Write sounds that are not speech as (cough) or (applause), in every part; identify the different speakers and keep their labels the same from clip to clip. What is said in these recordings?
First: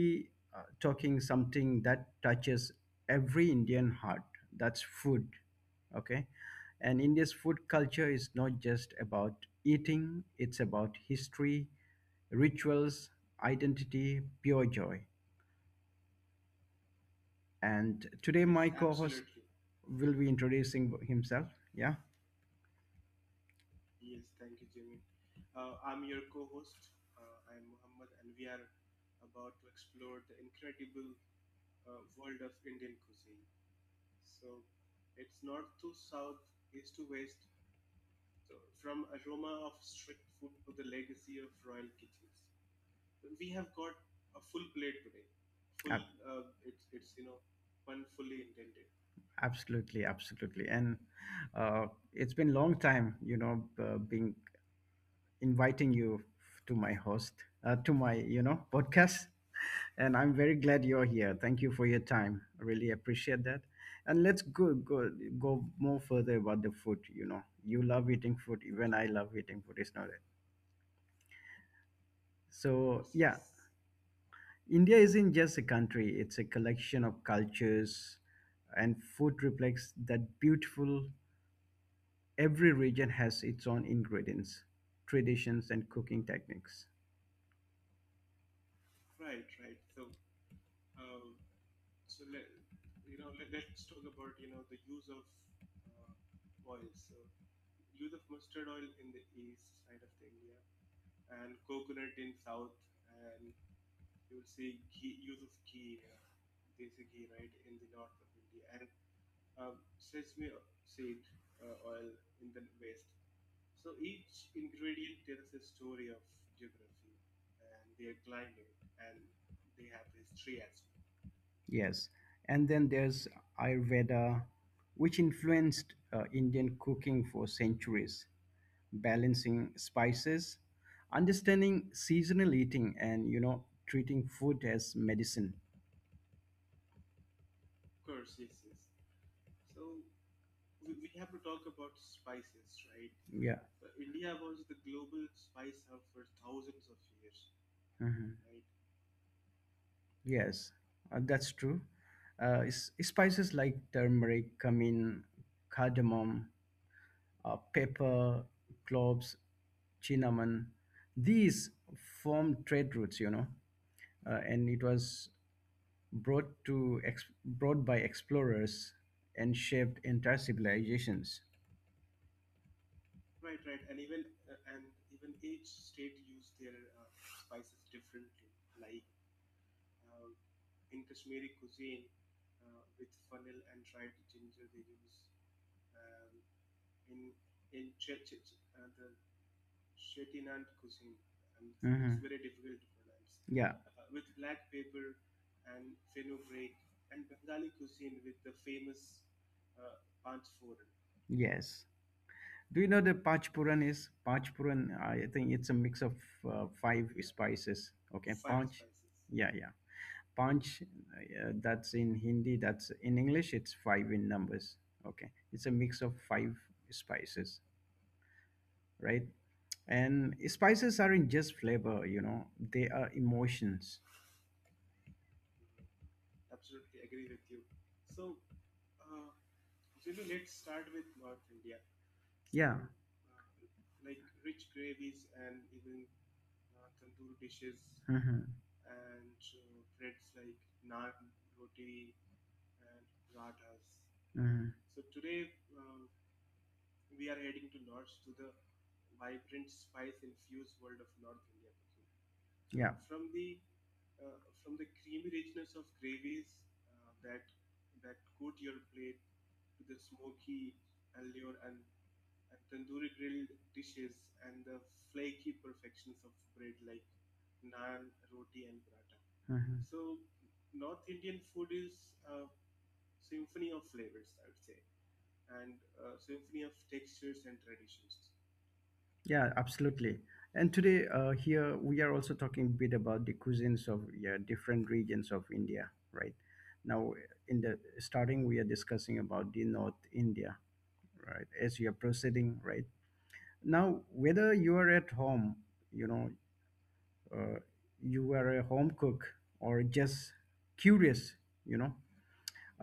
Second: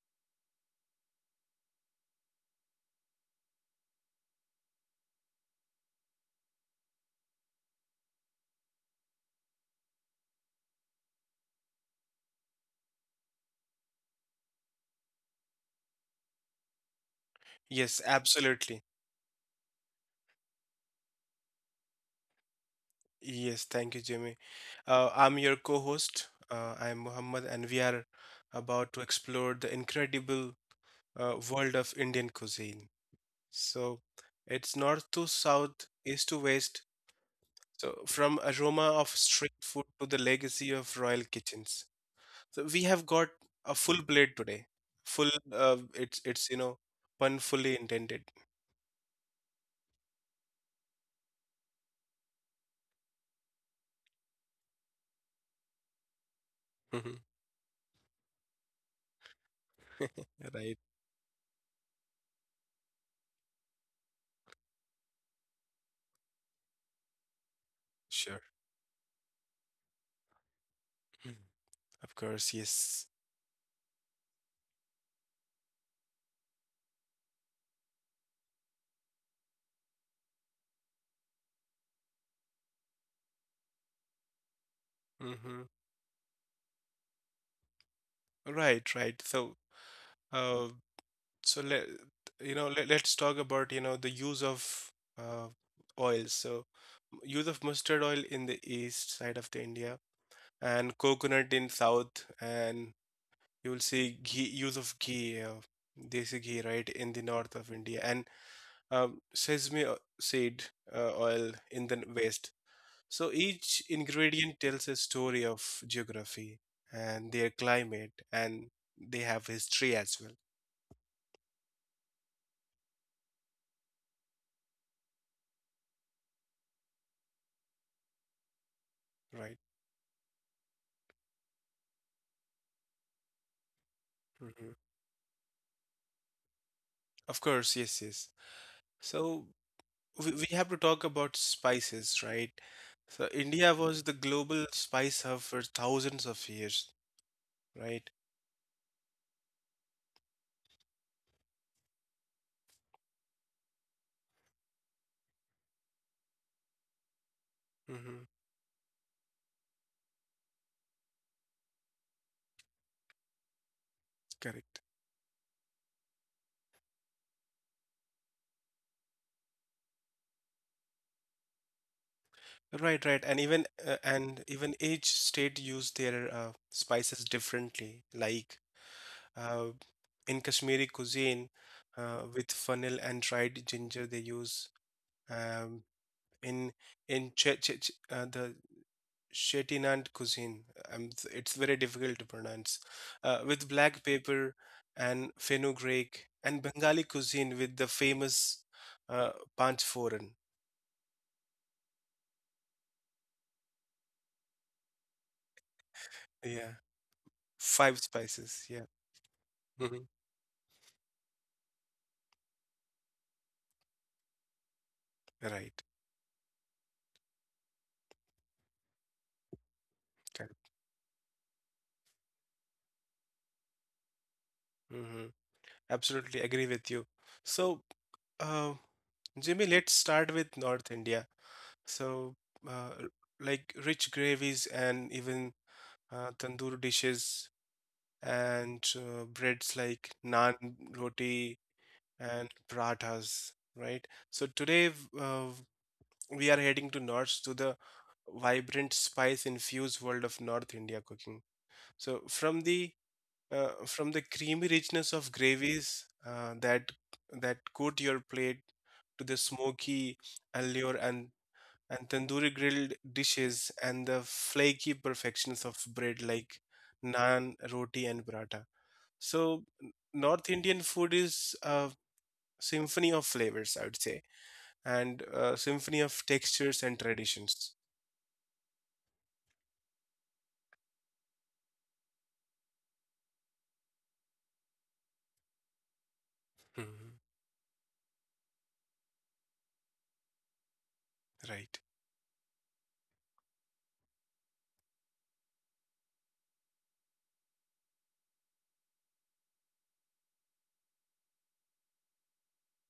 Speaker 1: be talking something that touches every Indian heart, that's food. Okay? And India's food culture is not just about eating, it's about history, rituals, identity, pure joy.
Speaker 2: Yes,
Speaker 1: And today, my
Speaker 2: absolutely.
Speaker 1: co host Absolutely. Will be introducing himself. Yeah,
Speaker 2: Yes, thank you, Jimmy. I'm your co-host. I'm Muhammad, and we are about to explore the incredible world of Indian cuisine. So it's north to south, east to west. So from aroma of street food to the legacy of royal kitchens. So we have got a full plate today. Full,
Speaker 1: ab-
Speaker 2: pun fully intended. (laughs)
Speaker 1: absolutely. And uh, it's been long time, being inviting you to my host, to my podcast, and I'm very
Speaker 2: Right.
Speaker 1: glad you're here. Thank you for your time. I really appreciate that. And let's go more further about the food. You know, you love eating
Speaker 2: Sure.
Speaker 1: food. Even I love eating food. It's not it.
Speaker 2: Mm. Of course, yes.
Speaker 1: So yeah. India isn't just a country, it's a collection of cultures, and food reflects that beautiful. Every region has its own ingredients,
Speaker 2: Mhm.
Speaker 1: traditions, and cooking techniques.
Speaker 2: Right, right. So, uh, so let's talk about, the use of uh, oils. So, use of mustard oil in the east side of the India and coconut in south, and you will see ghee, use of ghee, desi ghee, right, in the north of India, and sesame seed oil in the west. So each ingredient tells a story of geography and their climate, and they have history as well,
Speaker 1: Yes. And then there's Ayurveda, which influenced Indian cooking for centuries,
Speaker 2: right?
Speaker 1: balancing spices, understanding seasonal eating, and, you know, treating food
Speaker 2: Mhm.
Speaker 1: as medicine.
Speaker 2: Of course, yes, yes. So we have to talk about spices, right? So
Speaker 1: Yeah.
Speaker 2: India was the global spice hub for thousands of years, right?
Speaker 1: Mm-hmm. Yes, that's true. Spices like turmeric, cumin, cardamom,
Speaker 2: Hmm.
Speaker 1: pepper, cloves, cinnamon, these form trade routes, you know, and
Speaker 2: Correct.
Speaker 1: it was brought by explorers and shaped entire civilizations.
Speaker 2: Right, right. And even each state used their spices differently. Like uh, in Kashmiri cuisine, with fennel and dried ginger, they use um, in in the Shettinad cuisine. It's very difficult to
Speaker 1: Mhm.
Speaker 2: pronounce. With
Speaker 1: Yeah.
Speaker 2: black pepper and fenugreek and Bengali cuisine with the famous uh, panchforan.
Speaker 1: Yes. Do you know the panchpuran is? Panchpuran, I think it's a mix of
Speaker 2: Yeah,
Speaker 1: five spices.
Speaker 2: five
Speaker 1: Okay,
Speaker 2: spices. Yeah.
Speaker 1: panch, yeah, yeah.
Speaker 2: Hmm.
Speaker 1: Panch, that's in Hindi, that's in English, it's five in numbers. Okay, it's a
Speaker 2: Right.
Speaker 1: mix of five spices, right? And
Speaker 2: Correct.
Speaker 1: spices aren't just flavor, you know, they are emotions.
Speaker 2: Hmm. Absolutely agree with you. So, uh, Jimmy, let's start with North India. So,
Speaker 1: Yeah,
Speaker 2: uh, like rich gravies and even tandoor dishes
Speaker 1: hmm
Speaker 2: and breads like naan, roti, and parathas, right? So
Speaker 1: hmm
Speaker 2: today uh, we are heading to north to the vibrant spice-infused world of North India cooking. So from the
Speaker 1: yeah.
Speaker 2: creamy richness of gravies that coat your plate to the smoky allure and tandoori grilled dishes and the flaky perfections of bread like naan, roti, and paratha. So
Speaker 1: Hmm.
Speaker 2: North Indian food is a symphony of flavors, I would say, and a symphony of textures and traditions.
Speaker 1: Yeah, absolutely. And today, here we are also talking a bit about the cuisines of, yeah, different regions of India, right?
Speaker 2: Mhm.
Speaker 1: Now, in the starting, we are discussing about the North India, right?
Speaker 2: Right.
Speaker 1: As you are proceeding, right? Now, whether you are at home, you know, uh, you are a home cook or just curious, you know,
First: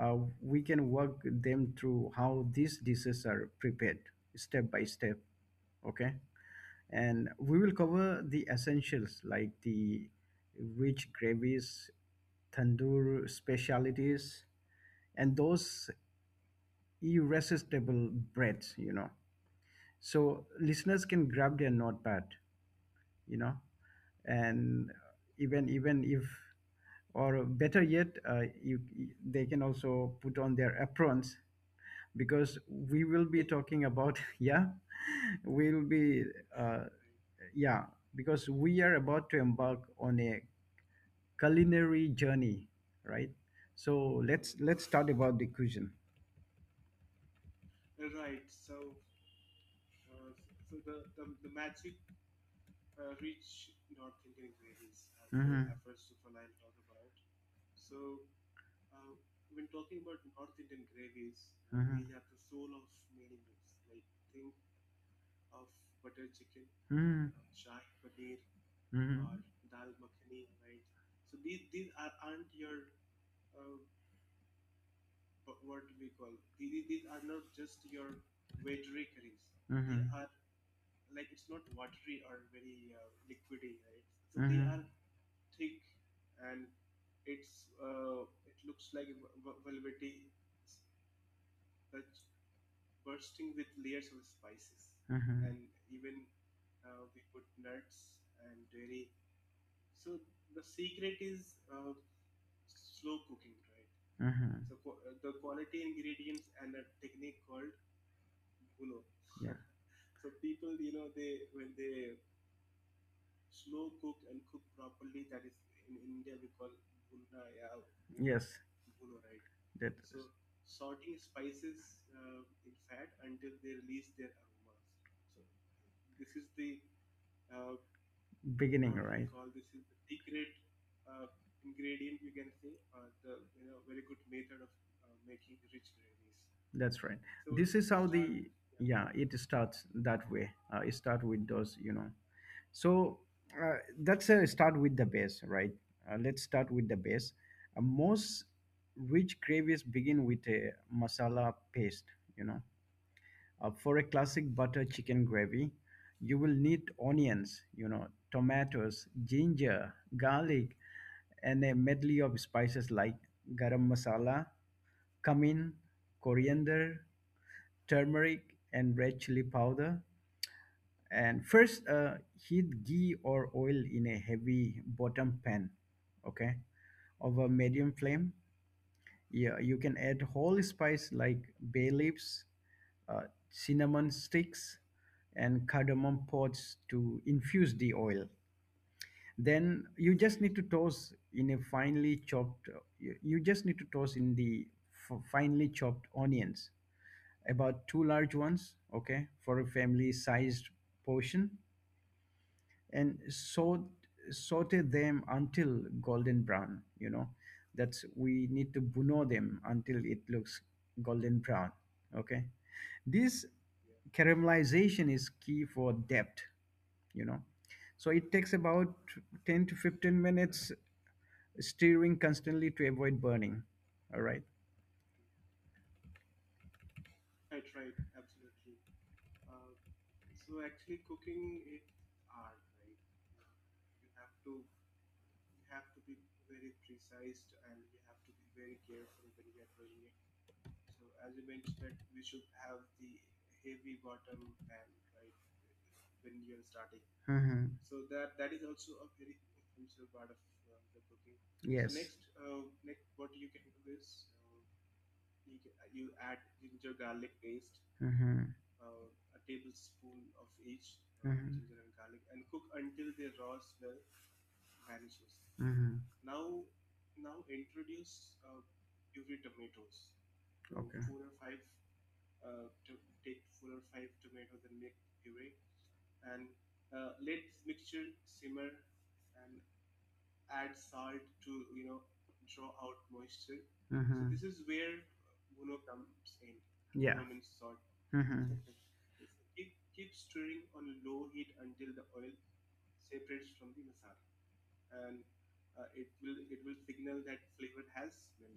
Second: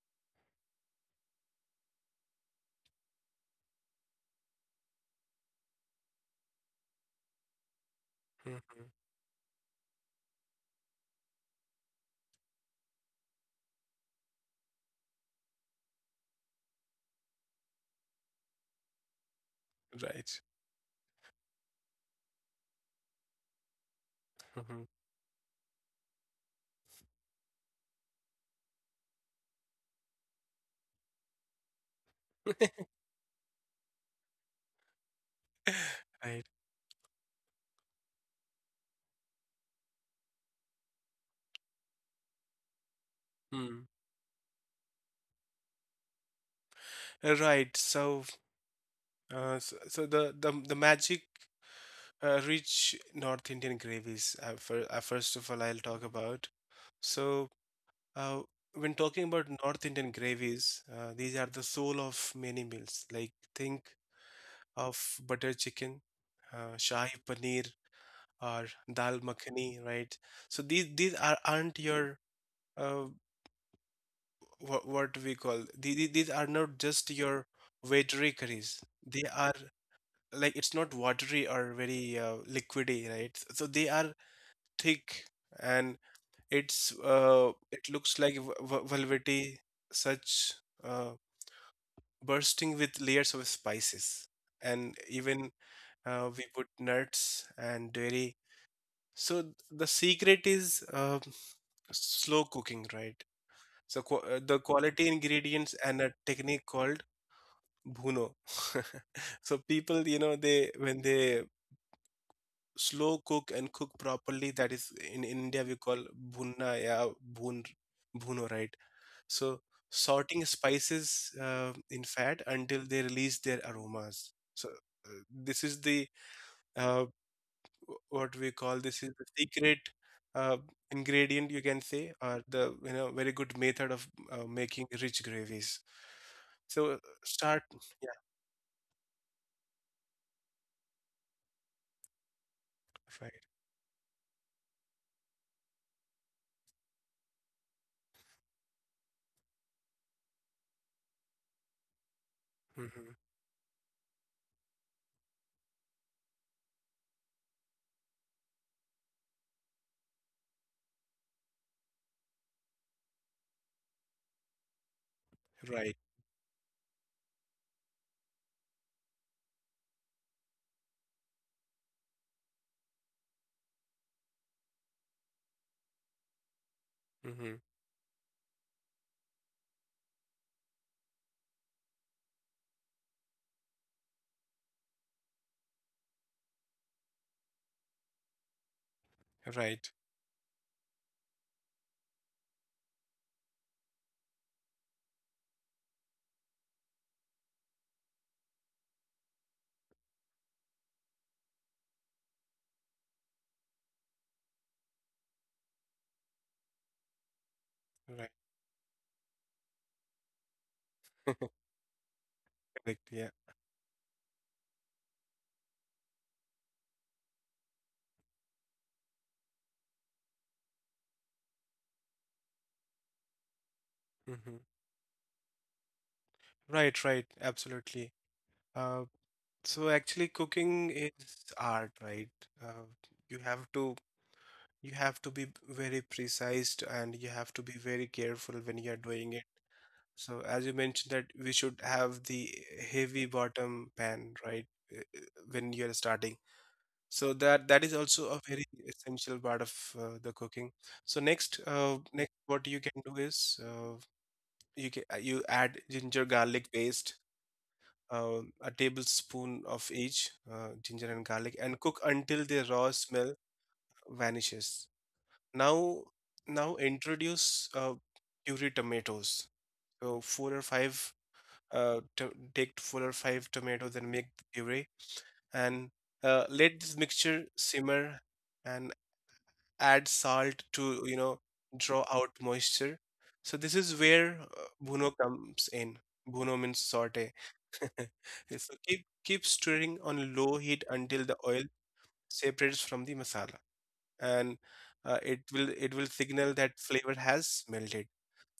Speaker 1: we can work them through how these dishes are prepared step by step, okay? And we will cover the
Speaker 2: Mhm.
Speaker 1: essentials like the rich gravies, tandoor specialities, and those irresistible breads, you know.
Speaker 2: Right.
Speaker 1: So listeners can grab their notepad, you know,
Speaker 2: Mhm.
Speaker 1: and even even if or better yet, they can also put on their aprons because
Speaker 2: (laughs)
Speaker 1: we will be talking about (laughs) yeah, we'll be
Speaker 2: Right.
Speaker 1: uh, yeah, because we are about to embark on a culinary journey, right?
Speaker 2: Mm.
Speaker 1: So let's start about the cuisine.
Speaker 2: Right. So the magic rich North Indian gravies. First of all,
Speaker 1: Mm-hmm.
Speaker 2: I'll talk about. So, uh, when talking about North Indian gravies, these are the soul of many
Speaker 1: Mm-hmm.
Speaker 2: meals. Like think of butter chicken, shahi
Speaker 1: Mm-hmm.
Speaker 2: paneer, or dal
Speaker 1: Mm-hmm.
Speaker 2: makhani, right? So these aren't your uh, what we call these are not just your watery curries. They are
Speaker 1: Mm-hmm.
Speaker 2: like it's not watery or very liquidy, right? So they are thick and it looks like velvety, such uh, bursting with layers of spices, and even
Speaker 1: Mhm, mhm,
Speaker 2: we put nuts and dairy. So the secret is slow cooking, right? So the
Speaker 1: mhm.
Speaker 2: quality ingredients and a technique called bhuno. (laughs)
Speaker 1: Yeah.
Speaker 2: So people, you know, they when they slow cook and cook properly, that is in India we call bhunna ya bhun
Speaker 1: Yes,
Speaker 2: bhuno, right? So
Speaker 1: that
Speaker 2: sorting spices in fat until they release their aromas. So this is the uh,
Speaker 1: beginning, right?
Speaker 2: secret uh, ingredient you can say, or the very good method of making rich gravies. So
Speaker 1: That's right.
Speaker 2: start.
Speaker 1: This is how
Speaker 2: Yeah.
Speaker 1: the yeah it starts that way. It starts with those, you know, so
Speaker 2: Right.
Speaker 1: uh, that's a start with the base, right? Let's start with the base. Most rich gravies begin with a masala paste, you know.
Speaker 2: Hmm.
Speaker 1: For a classic butter chicken gravy, you will need onions, you know, tomatoes, ginger, garlic, and a medley of spices like garam masala, cumin,
Speaker 2: Right.
Speaker 1: coriander, turmeric, and red chili powder. And first, heat ghee or oil in a heavy bottom pan, okay, of a
Speaker 2: Hmm.
Speaker 1: medium flame. Yeah, you can add whole spice like bay leaves, uh, cinnamon sticks, and cardamom pods to infuse the oil. Then
Speaker 2: Right,
Speaker 1: you just need to toss in a finely chopped. You just need to toss in the finely chopped onions, about two large ones, okay, for a family-sized portion, and saute them until golden brown. You know, that's
Speaker 2: right.
Speaker 1: we need to buno them until it looks golden
Speaker 2: (laughs)
Speaker 1: brown. Okay,
Speaker 2: Correct. Yeah.
Speaker 1: this caramelization is key for depth. You know, so it takes about 10 to 15 minutes stirring constantly to avoid burning. All right.
Speaker 2: Hmm. Right, right. Absolutely. uh, so actually cooking is art, right? You have to be very precise and you have to be very careful when you are doing it. So as you mentioned that we should have the heavy bottom pan, right, uh, uh, when you're starting. So that
Speaker 1: Mhm.
Speaker 2: that is also a very essential part of the cooking. So next,
Speaker 1: So
Speaker 2: uh,
Speaker 1: yes.
Speaker 2: next, what you can do is you can you add ginger garlic paste,
Speaker 1: Mhm.
Speaker 2: a tablespoon of each ginger and garlic,
Speaker 1: Mhm.
Speaker 2: and cook until the raw smell vanishes. Now,
Speaker 1: Mhm.
Speaker 2: now, introduce puree tomatoes. So four or
Speaker 1: From okay.
Speaker 2: five to take four or five tomatoes and make the puree, and let this mixture simmer and add salt to draw out moisture. So this is
Speaker 1: So
Speaker 2: where
Speaker 1: mm-hmm.
Speaker 2: bhuno comes in. Bhuno means
Speaker 1: Yeah.
Speaker 2: saute. (laughs)
Speaker 1: Hmm.
Speaker 2: So keep stirring on low heat until the oil separates from the masala, and it will signal that flavor has melted.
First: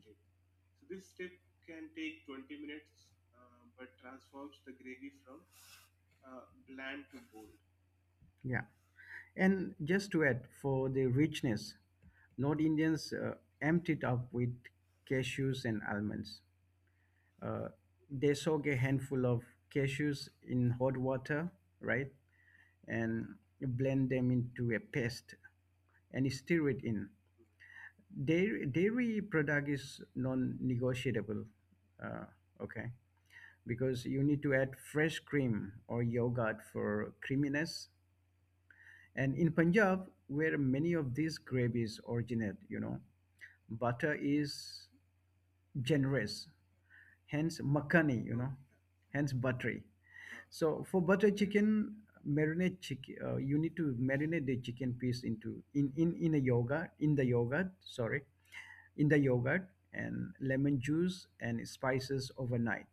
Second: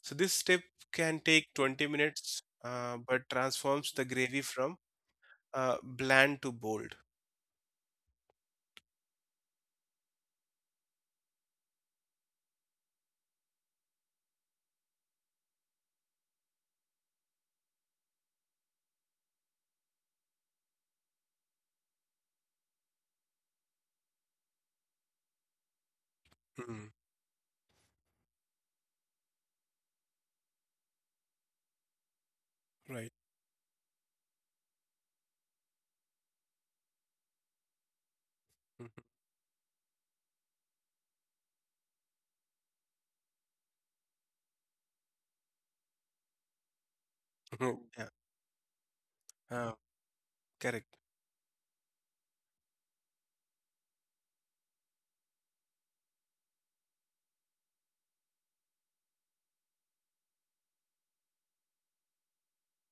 Speaker 2: So this step can take 20 minutes, but transforms the gravy from bland to bold.
Speaker 1: Yeah. And just to add for the richness, North Indians emptied up with cashews and almonds. Uh, they soak a handful of cashews in hot water, right? And blend them into a paste and stir it
Speaker 2: Mm,
Speaker 1: in. Dairy product is non negotiable. Uh, okay,
Speaker 2: right.
Speaker 1: because you need to add fresh cream or yogurt for creaminess. And in Punjab, where many of these gravies originate, you know, butter is generous, hence
Speaker 2: Mhm. (laughs) Yeah.
Speaker 1: makhani, you know, hence
Speaker 2: Uh,
Speaker 1: buttery. So
Speaker 2: correct.
Speaker 1: for butter chicken, you need to marinate the chicken piece into in a yogurt in the yogurt, sorry, in the yogurt and lemon juice and spices overnight.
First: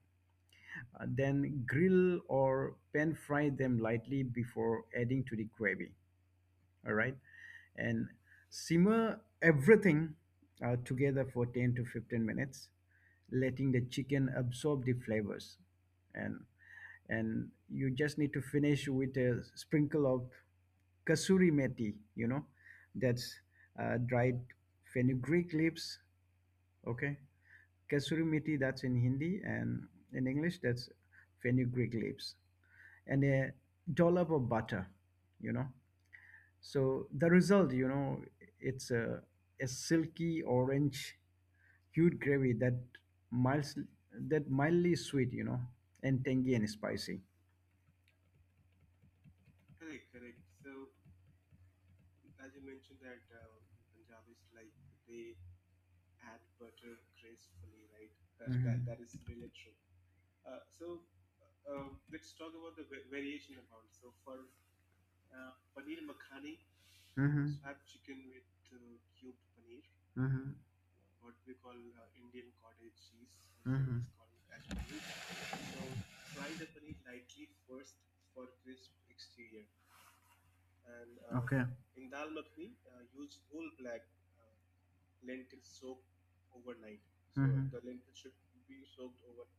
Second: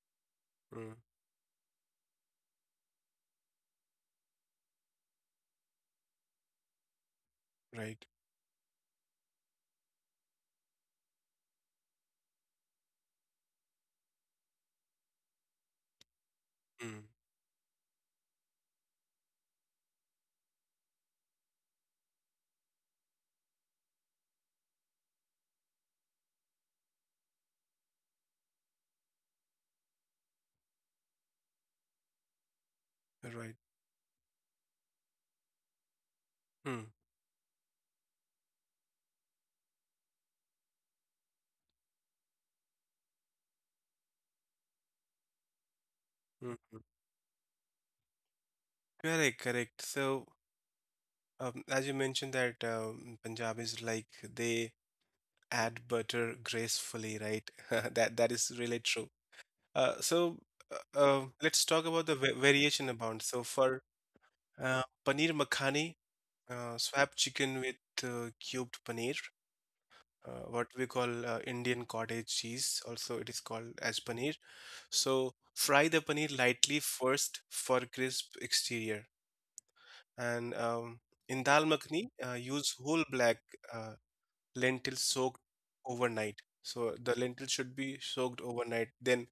Speaker 2: Mm,
Speaker 1: Then grill or pan fry them lightly before adding to the gravy. All right.
Speaker 2: right.
Speaker 1: And simmer everything together for 10 to 15 minutes, letting the chicken absorb the flavors. And
Speaker 2: Mm,
Speaker 1: you just need to finish with a sprinkle of kasuri methi, you know, that's dried fenugreek leaves. Okay. Kasuri methi, that's in Hindi, and in English, that's fenugreek leaves and a
Speaker 2: right.
Speaker 1: dollop of butter, you know,
Speaker 2: Mm,
Speaker 1: so the result, you know, it's a silky orange hued gravy that mild that mildly sweet, you know, and tangy
Speaker 2: mm,
Speaker 1: and
Speaker 2: mm.
Speaker 1: spicy.
Speaker 2: Correct. Correct. So, as you mentioned that Punjab is like they add butter gracefully, right? (laughs) That is really true.
Speaker 1: Hmm
Speaker 2: So, let's talk about the variation amount. So for paneer makhani, swap
Speaker 1: true. Hmm
Speaker 2: chicken with cubed paneer,
Speaker 1: hmm hmm
Speaker 2: what we call Indian cottage cheese. Also, it is called as paneer. So, fry the paneer lightly first for crisp exterior. And in
Speaker 1: okay
Speaker 2: dal makhani, use whole black uh, lentils soaked overnight. So the lentils
Speaker 1: hmm
Speaker 2: should be soaked overnight, then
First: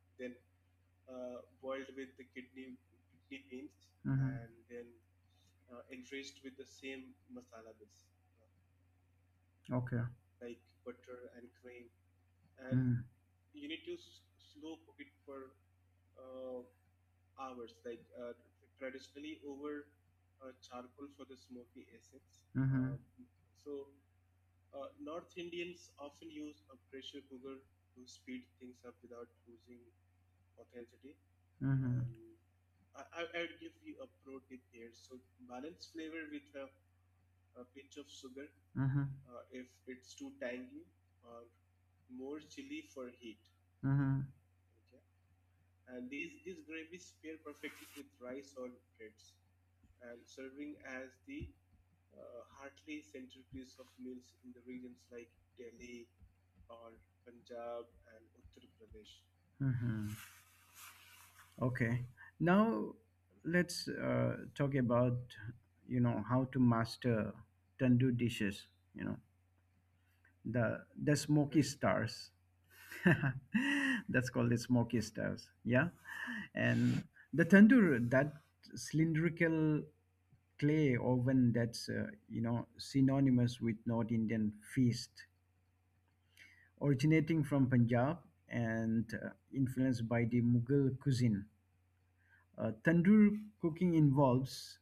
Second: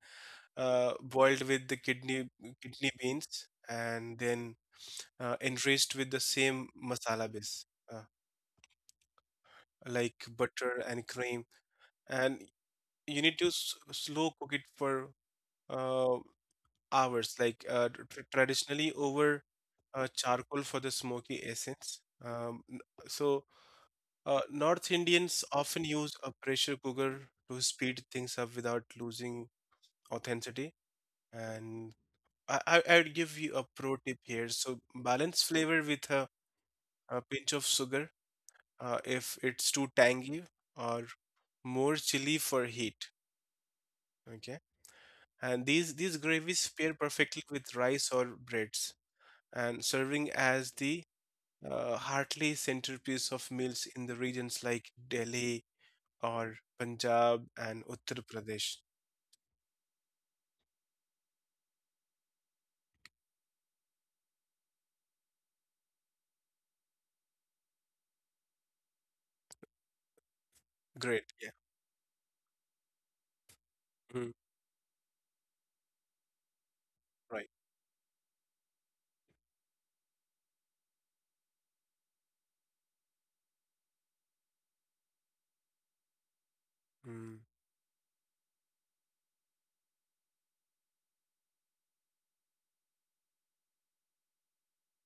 Speaker 2: boiled with the kidney beans, and then
Speaker 1: hmm
Speaker 2: enriched with the same masala base, uh,
Speaker 1: okay
Speaker 2: like butter and cream. And you need to slow cook it for uh, hours, like traditionally over charcoal for the smoky essence. Um, n-
Speaker 1: mm-hmm.
Speaker 2: so, uh, North Indians often use a pressure cooker to speed things up without losing authenticity. And
Speaker 1: Mm-hmm.
Speaker 2: I would give you a pro tip here. So, balance flavor with a pinch of sugar if it's too tangy or more chili for heat.
Speaker 1: Mm-hmm.
Speaker 2: Okay. And these gravies pair perfectly with rice or breads and serving as the heartily centerpiece of meals in the regions like Delhi or Punjab and Uttar Pradesh.
Speaker 1: Mm-hmm. Okay. Now let's talk about, you know, how to master tandoor dishes. You know,
Speaker 2: Great.
Speaker 1: the
Speaker 2: Yeah.
Speaker 1: smoky stars.
Speaker 2: Mm,
Speaker 1: (laughs) That's called the smoky stars. Yeah, and
Speaker 2: right.
Speaker 1: the tandoor, that cylindrical clay oven that's, you know, synonymous with North Indian feast,
Speaker 2: Mm.
Speaker 1: originating from Punjab and influenced by the Mughal cuisine. Tandoor cooking involves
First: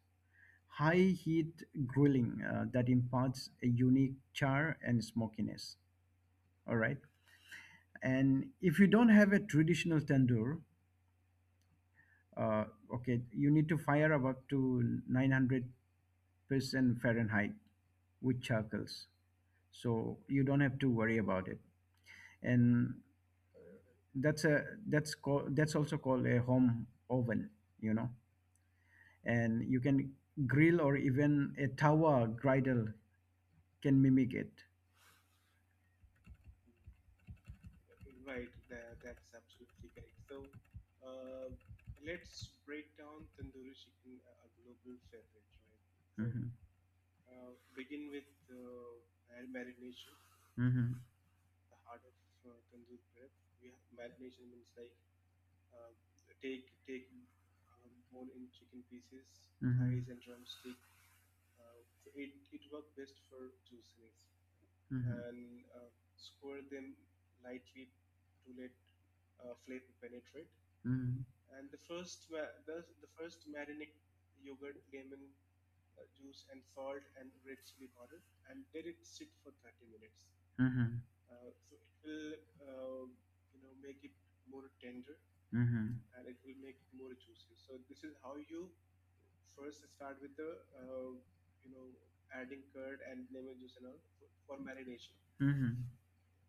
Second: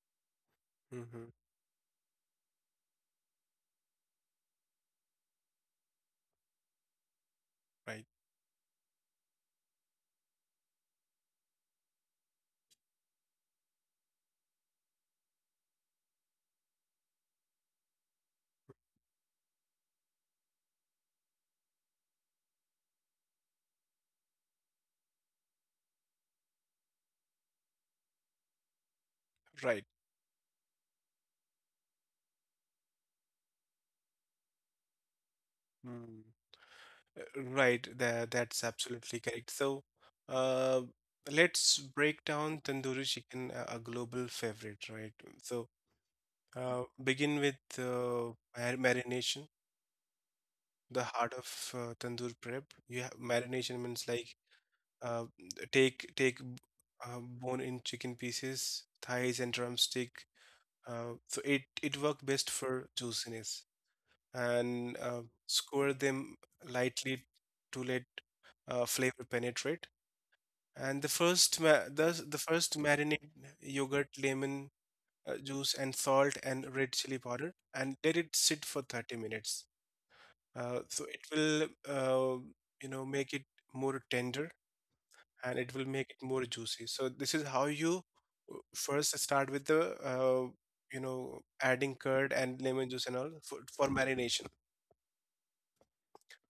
Speaker 1: high
Speaker 2: Hmm.
Speaker 1: heat grilling that imparts a unique char and smokiness. All right.
Speaker 2: Right.
Speaker 1: And if you don't have a traditional tandoor, uh, okay, you need to fire up to 900% Fahrenheit with charcoals. So you don't have to worry about it. And that's also called a home oven, you know. And you
Speaker 2: Right.
Speaker 1: can grill or even a tawa griddle can mimic it.
Speaker 2: Mm. Right. That's absolutely correct. So, uh, let's break down tandoori chicken, a global favorite, right? So,
Speaker 1: Mhm,
Speaker 2: begin with marination,
Speaker 1: mhm,
Speaker 2: the heart of tandoor prep. You have marination means like uh, take bone in chicken pieces, thighs and
Speaker 1: mhm,
Speaker 2: drumstick. So it worked best for juiciness, and
Speaker 1: mhm,
Speaker 2: score them lightly to let flavor penetrate. And the
Speaker 1: mhm,
Speaker 2: first marinate yogurt, lemon juice, and salt and red chili powder, and let it sit for 30 minutes. Uh,
Speaker 1: mhm,
Speaker 2: so it will, make it more tender, and it will
Speaker 1: mhm,
Speaker 2: make it more juicy. So this is how you first start with the adding curd and lemon juice and all for, marination.
Speaker 1: mhm,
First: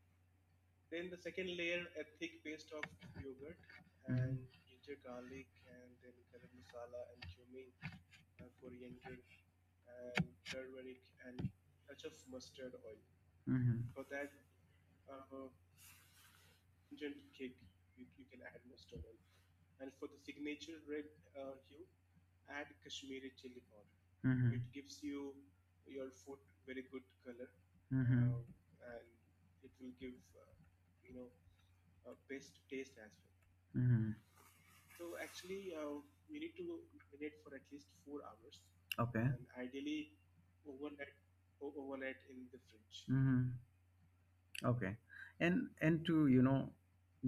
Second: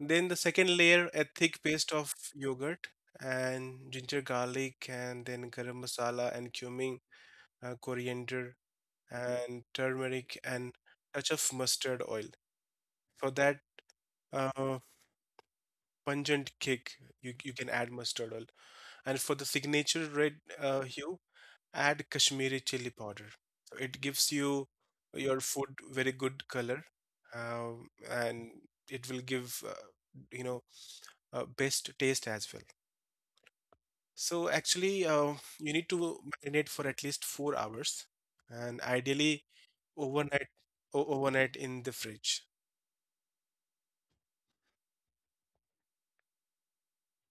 Speaker 2: Then the second layer, a thick paste of yogurt and ginger garlic and then garam masala and cumin, coriander and turmeric and touch of mustard oil. For that
Speaker 1: mhm,
Speaker 2: uh, pungent kick, you can add mustard oil. And for the signature red hue, add Kashmiri chili powder. So it gives
Speaker 1: mhm,
Speaker 2: you your food very good color,
Speaker 1: mhm,
Speaker 2: and it will give you know best taste as well.
Speaker 1: mhm.
Speaker 2: So actually, you need to marinate for at least 4 hours, and
Speaker 1: Okay.
Speaker 2: ideally overnight, in the fridge.
Speaker 1: Mm-hmm. Okay. And to, you know,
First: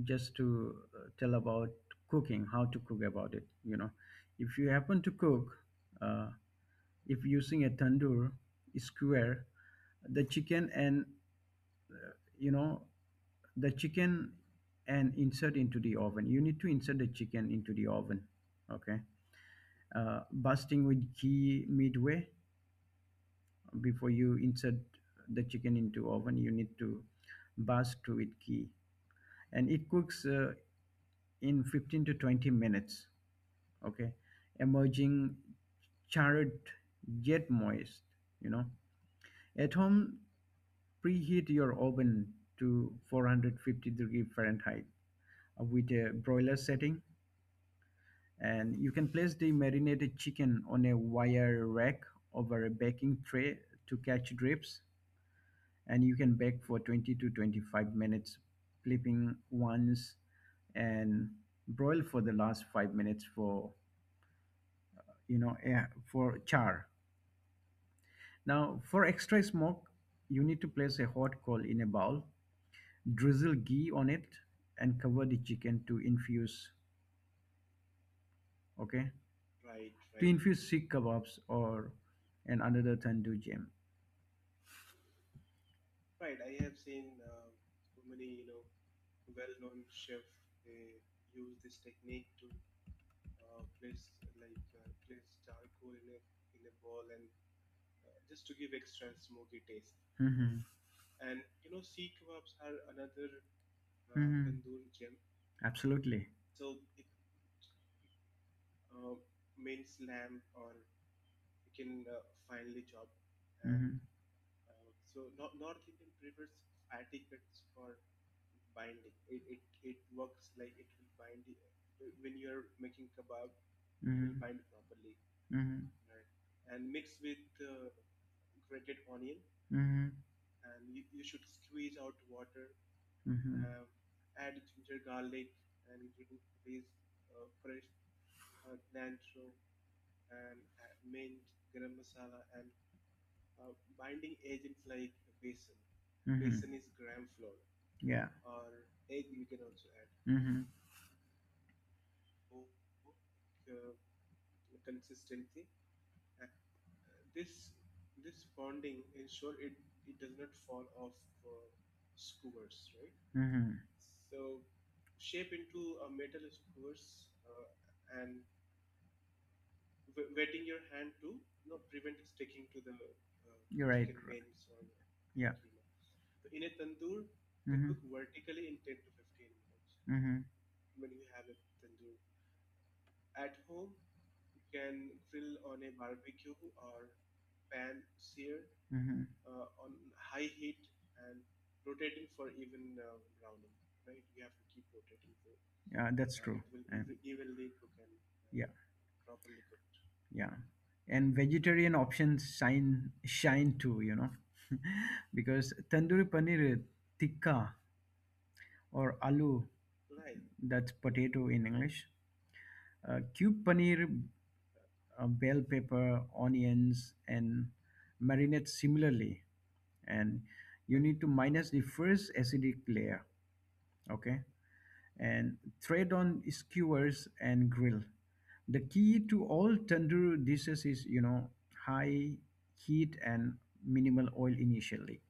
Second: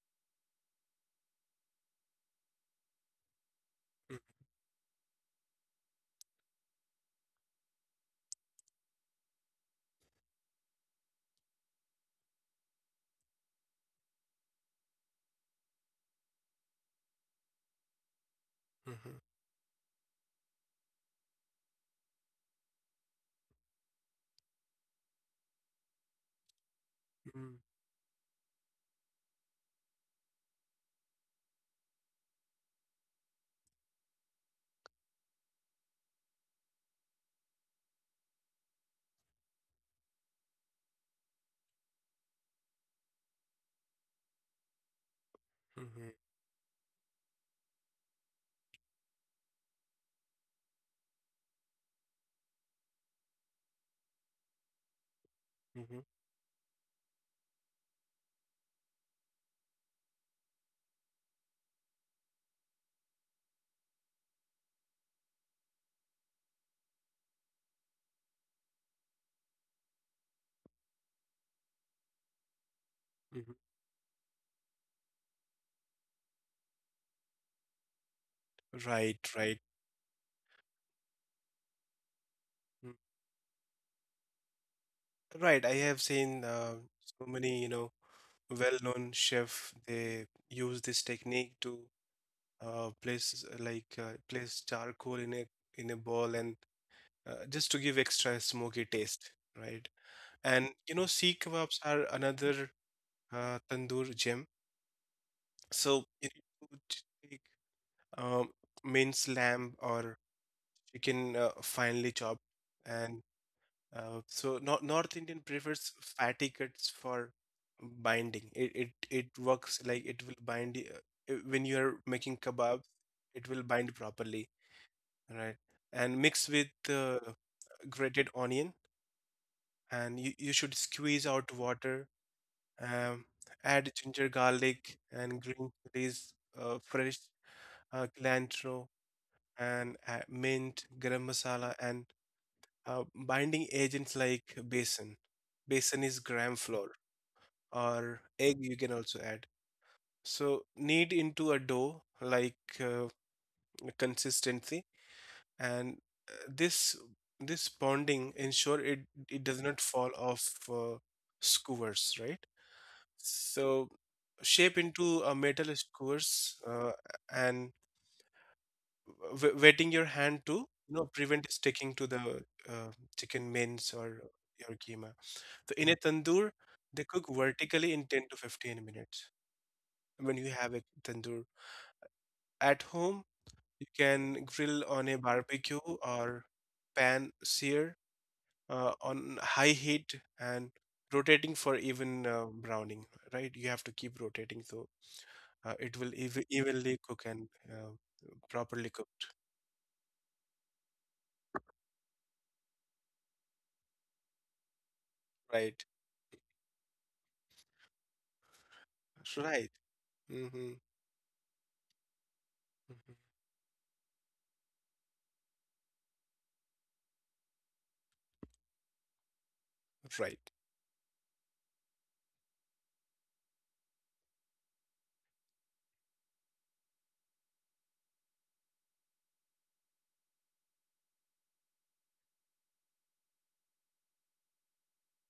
Speaker 1: just to tell about cooking, how to cook about it, you know. If you happen to cook, uh, if using a tandoor, square the chicken and, you know, the chicken and insert into the oven you need to insert the chicken into the oven, okay,
Speaker 2: Mhm,
Speaker 1: busting with ghee midway. Before you insert the chicken into oven you need to
Speaker 2: mhm,
Speaker 1: bust to with ghee, and it cooks in 15 to 20 minutes, okay, emerging charred yet moist, you know. At home, preheat your oven to 450 degrees Fahrenheit with
Speaker 2: mhm,
Speaker 1: a broiler setting, and you can place the marinated chicken on a wire rack over a baking tray to catch drips,
Speaker 2: mhm,
Speaker 1: and you can bake for 20 to 25 minutes, flipping once, and broil for the last 5 minutes for, you know eh, for char. Now for extra smoke you need to place a hot coal in a bowl,
Speaker 2: mhm.
Speaker 1: drizzle ghee on it, and cover the chicken to infuse. Okay,
Speaker 2: Right, right,
Speaker 1: to infuse sikh kebabs or and
Speaker 2: mm.
Speaker 1: another tandoor jam.
Speaker 2: Right. I have seen so many, well-known chef, they use this technique to place charcoal in a bowl and just to give extra smoky taste, right?
Speaker 1: Hmm.
Speaker 2: And you know, sea kebabs are another tandoor gem.
Speaker 1: Hmm,
Speaker 2: So
Speaker 1: absolutely.
Speaker 2: you need to take um, minced lamb or chicken, finely chopped, and
Speaker 1: Uh, hmm,
Speaker 2: so North Indian prefers fatty cuts for binding. It works like it will bind when you are making kebabs, it will bind
Speaker 1: you hmm
Speaker 2: properly,
Speaker 1: hmm
Speaker 2: right?
Speaker 1: hmm
Speaker 2: And mix with grated onion,
Speaker 1: hmm
Speaker 2: and you should squeeze out water. Um,
Speaker 1: hmm
Speaker 2: add ginger, garlic, and green chilies, fresh cilantro, and mint, garam masala, and binding agents like besan. Besan is
Speaker 1: hmm
Speaker 2: gram flour,
Speaker 1: for
Speaker 2: or
Speaker 1: yeah
Speaker 2: egg you can also add.
Speaker 1: hmm
Speaker 2: So knead into a dough like consistency, and uh, this this bonding ensure it does not fall off skewers, right?
Speaker 1: hmm
Speaker 2: So shape into a metal skewers, and wetting your hand to prevent sticking to the uh, chicken
Speaker 1: you're
Speaker 2: mince or
Speaker 1: right
Speaker 2: your keema.
Speaker 1: yeah. Okay.
Speaker 2: So in a tandoor, they cook
Speaker 1: They
Speaker 2: vertically
Speaker 1: hmm
Speaker 2: in 10 to 15 minutes when
Speaker 1: hmm
Speaker 2: you have a tandoor. At home, you can grill on a barbecue or pan sear
Speaker 1: hmm
Speaker 2: on high heat and rotating for even browning, right? You have to keep rotating so it
Speaker 1: yeah
Speaker 2: will
Speaker 1: that's true
Speaker 2: evenly
Speaker 1: yeah
Speaker 2: cook and
Speaker 1: cook.
Speaker 2: properly cooked,
Speaker 1: Yeah, and vegetarian options shine too, you know. (laughs) Because
Speaker 2: right?
Speaker 1: tandoori paneer tikka or
Speaker 2: So,
Speaker 1: aloo,
Speaker 2: right. Mm-hmm.
Speaker 1: that's potato in english,
Speaker 2: Mm-hmm.
Speaker 1: cube paneer, bell pepper, onions, and marinate similarly and
Speaker 2: Right.
Speaker 1: you need to minus the first acidic layer, okay, and thread on skewers and grill. The key to all tandoor dishes is, you know, high heat and minimal oil initially,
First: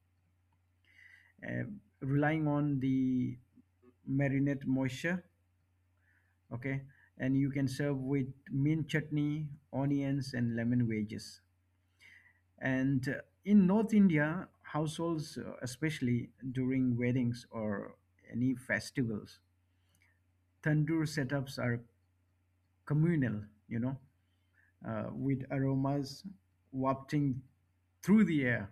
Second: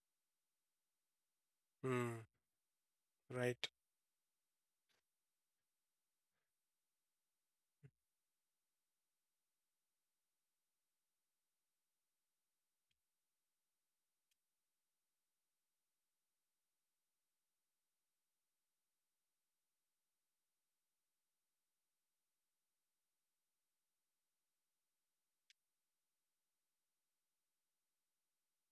Speaker 1: uh,
Speaker 2: Mm,
Speaker 1: relying on the
Speaker 2: right.
Speaker 1: marinade moisture. Okay, and you can serve with mint chutney, onions, and lemon wedges. And in North India, households, especially during weddings or any festivals, tandoor setups are communal, you know, with aromas wafting through the air,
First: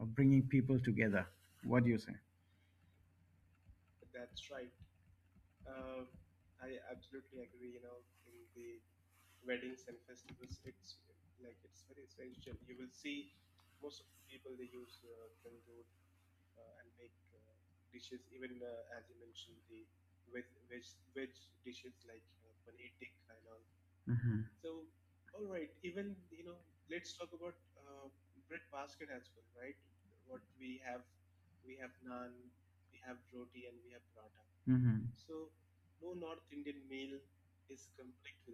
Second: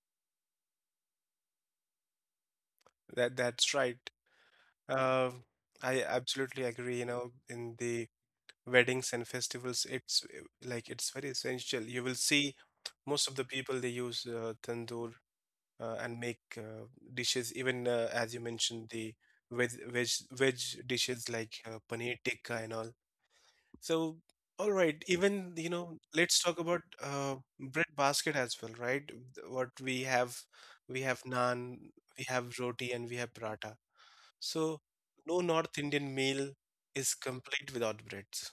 Speaker 1: bringing people together. What do you say?
Speaker 2: That that's right. Uh, I absolutely agree, in the weddings and festivals it's like it's very essential. You will see most of the people they use tandoor, and make dishes, even as you mentioned, the veg dishes like paneer tikka and all. So
Speaker 1: Hmm
Speaker 2: all right, even let's talk about bread basket as well, right? What we have, we have naan, we have roti, and we have paratha. So
Speaker 1: hmm
Speaker 2: no North Indian meal is complete without breads.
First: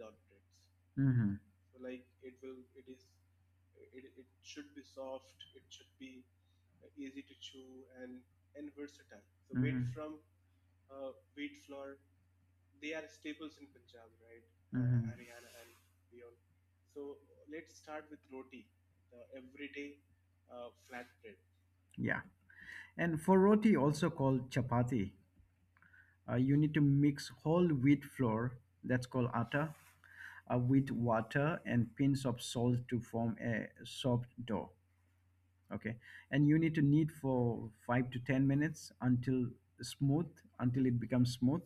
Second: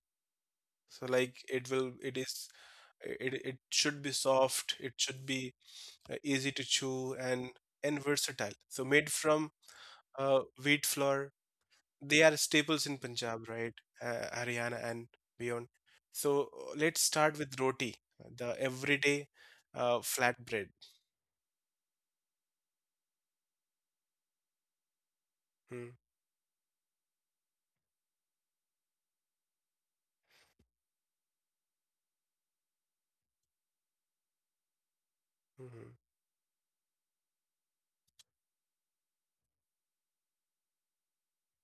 Speaker 2: So like
Speaker 1: hmm.
Speaker 2: it will it is it, it should be soft, it should be easy to chew, and versatile, so made from
Speaker 1: Mhm.
Speaker 2: wheat flour. They are staples in Punjab, right? Haryana and
Speaker 1: Mhm.
Speaker 2: beyond. So let's start with roti, the everyday flatbread.
Speaker 1: Yeah. And for roti, also called chapati,
Speaker 2: Mm-hmm.
Speaker 1: you need to mix whole wheat flour, that's called atta, with water and pinch of salt to form a soft dough. Okay. And you need to knead for five to 10 minutes until smooth, until it becomes smooth.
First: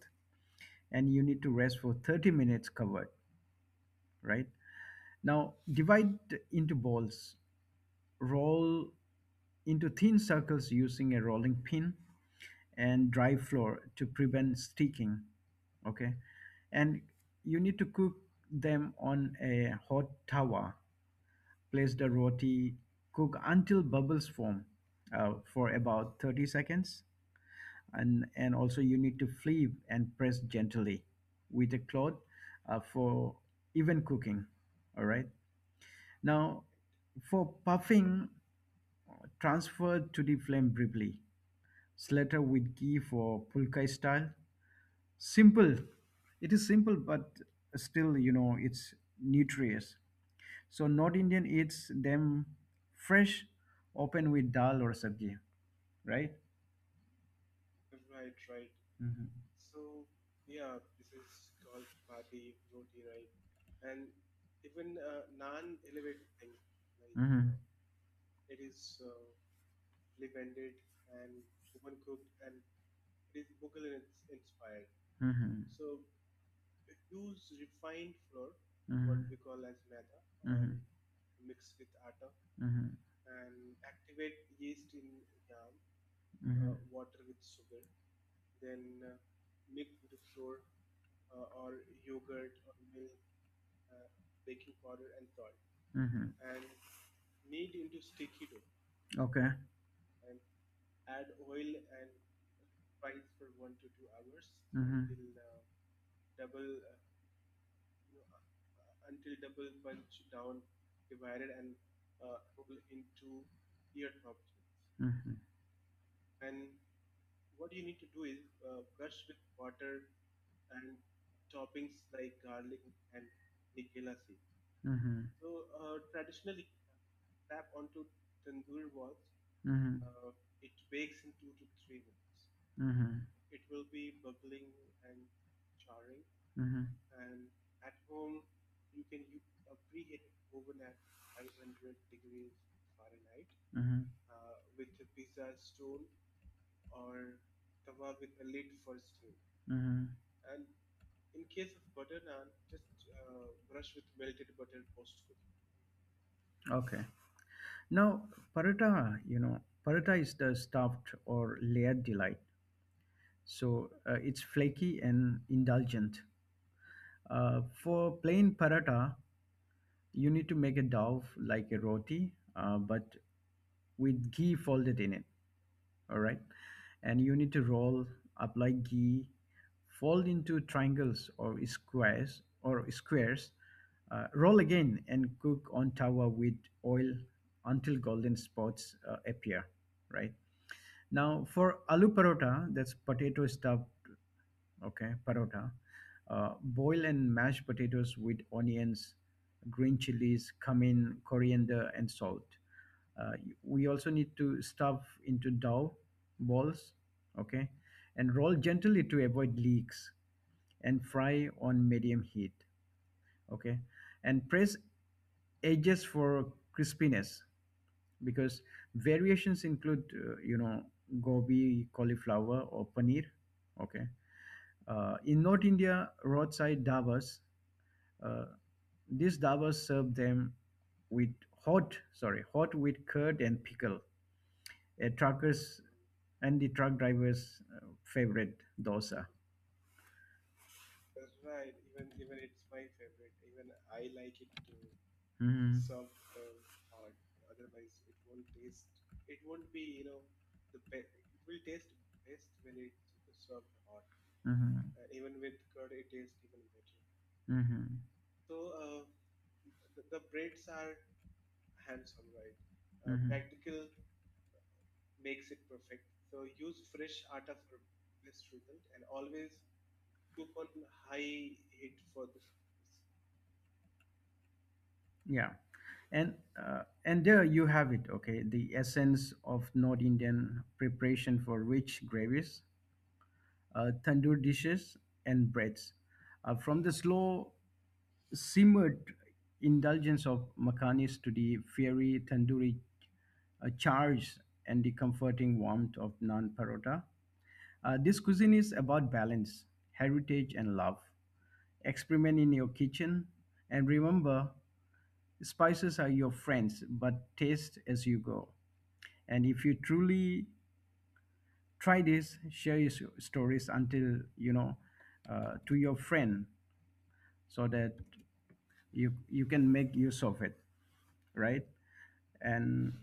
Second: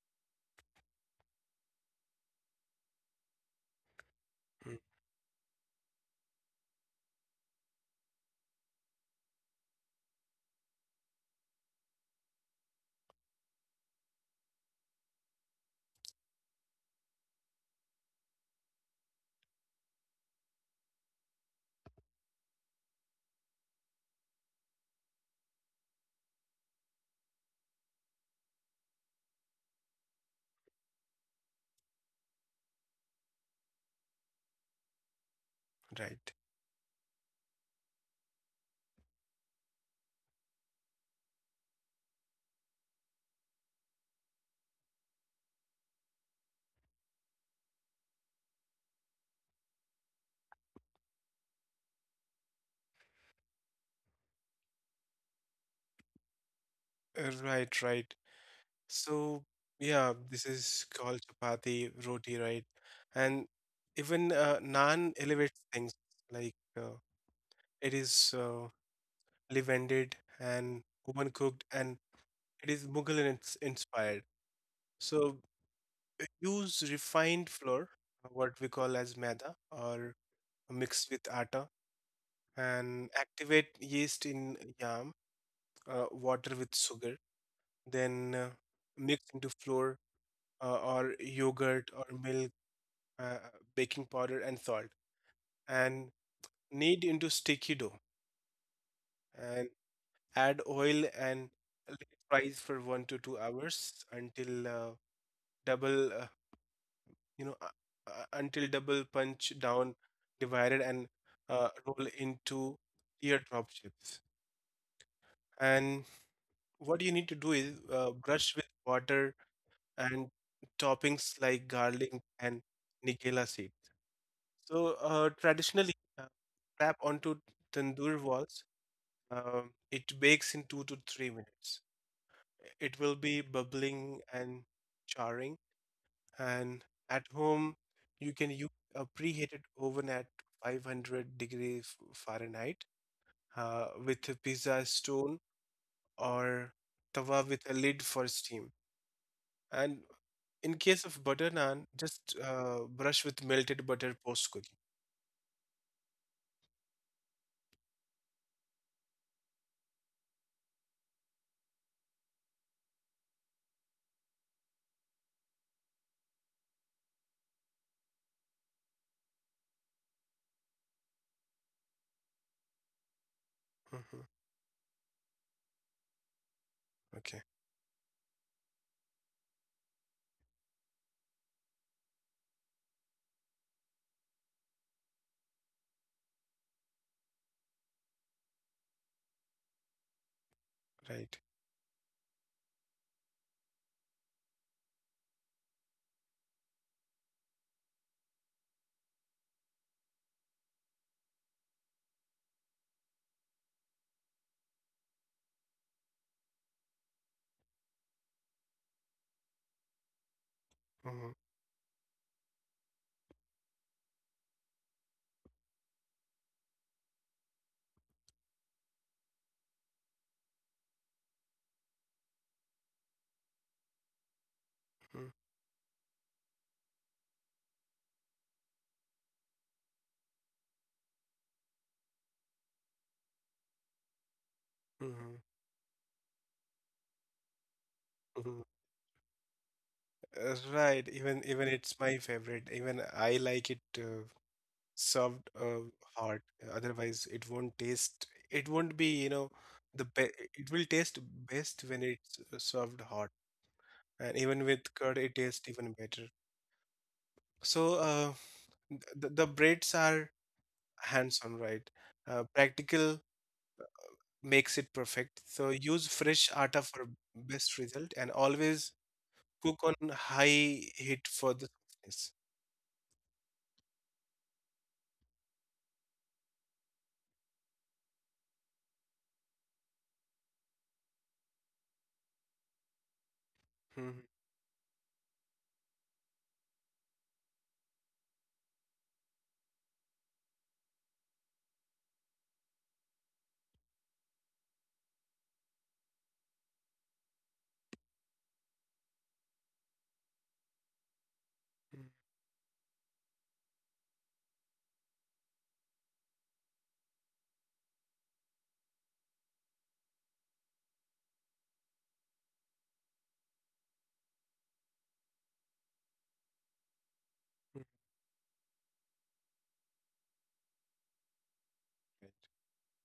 Speaker 1: And you need to rest for 30 minutes covered, right? Now divide into balls, roll into thin circles using a rolling pin and dry floor to prevent sticking, okay? And you need to cook them on a hot tower. Place the roti, cook until bubbles form for about 30 seconds, and also you need to flip and press gently with a cloth for even cooking. All right.
Speaker 2: Right.
Speaker 1: Now for puffing, transfer to the flame briefly. Slatter with ghee for pulkai style. Simple, it is simple, but still, you know, it's nutritious. So north indian eats them fresh, open with dal or sabji, right?
Speaker 2: Right, right. So
Speaker 1: Hmm
Speaker 2: yeah, this is called chapati roti, right? And even naan elevates things, like
Speaker 1: hmm.
Speaker 2: it is leavened and oven cooked, and it is Mughal in its inspired. So
Speaker 1: Mm-hmm.
Speaker 2: use refined flour, what we call as
Speaker 1: Mm-hmm.
Speaker 2: maida, or
Speaker 1: Mm-hmm.
Speaker 2: mixed with atta,
Speaker 1: And
Speaker 2: and activate yeast in yam, water
Speaker 1: mm-hmm.
Speaker 2: with
Speaker 1: Mm-hmm.
Speaker 2: sugar, then mix into flour or yogurt or milk, uh, baking powder and salt, and
Speaker 1: Mm-hmm.
Speaker 2: knead into sticky dough,
Speaker 1: Okay.
Speaker 2: and add oil and let it rise for 1 to 2 hours until
Speaker 1: Mm-hmm.
Speaker 2: double you know until double punch down, divided, and roll into teardrop shapes.
Speaker 1: Mm-hmm.
Speaker 2: And what you need to do is brush with water and toppings like garlic and nigella seed. So
Speaker 1: Mm-hmm.
Speaker 2: traditionally, wrap onto tandoor walls.
Speaker 1: Mm-hmm.
Speaker 2: It bakes in 2 to 3 minutes. It will
Speaker 1: Mm-hmm.
Speaker 2: be bubbling and charring. And
Speaker 1: Mm-hmm.
Speaker 2: at home, you can use a preheated oven at 500 degrees Fahrenheit
Speaker 1: Mm-hmm.
Speaker 2: with a pizza stone or tawa with a lid for steam.
Speaker 1: Mm-hmm.
Speaker 2: And in case of butter naan, just brush with melted butter post cooking.
Speaker 1: Okay. Now, paratha, you know, paratha is the stuffed or layered delight. So it's flaky and indulgent. For plain paratha, you need to make a dough like a roti, but
Speaker 2: Mhm.
Speaker 1: with ghee folded in it. All right, and you
Speaker 2: Okay,
Speaker 1: need to roll, apply ghee, fold into triangles or squares roll again, and cook on tawa with oil until golden spots appear, right? Now
Speaker 2: right.
Speaker 1: for aloo parota, that's potato stuffed, okay, parota. Boil and mash potatoes with onions, green chilies, cumin, coriander, and salt. uh, we also need to stuff into dough balls, okay, and roll gently to avoid leaks and
Speaker 2: Mhm,
Speaker 1: fry on medium heat. Okay, and press edges for crispiness. Because variations include gobi, cauliflower, or paneer. Okay.
Speaker 2: mhm,
Speaker 1: In North India roadside davas, uh, these davas serve them with hot, sorry, hot with curd and pickle. A
Speaker 2: mhm,
Speaker 1: truckers and the truck drivers' favorite
Speaker 2: mhm.
Speaker 1: dosa.
Speaker 2: Right, even it's my favorite. Even I like it. Served
Speaker 1: Hmm.
Speaker 2: hot. Otherwise, it won't taste. It won't be, you know, the be it will taste best when it's served hot. And even
Speaker 1: Hmm.
Speaker 2: with curd, it tastes even better. So
Speaker 1: Hmm.
Speaker 2: the braids are hands-on, right? Practical
Speaker 1: Hmm.
Speaker 2: makes it perfect. So use fresh atta for best result, and always cook on high heat for the softness.
Speaker 1: Yeah, and there you have it. Okay, the essence of North Indian preparation for rich gravies,
Speaker 2: Mhm,
Speaker 1: tandoor dishes, and breads, from the slow simmered indulgence of makhanis to the fiery tandoori A charge and the comforting warmth of naan parota. This cuisine is about balance, heritage, and love. Experiment in your kitchen and remember, spices are your friends, but taste as you go. And if you truly try this, share your stories until you know to your friend, so
Speaker 2: mhm,
Speaker 1: that you can make use of it, right? And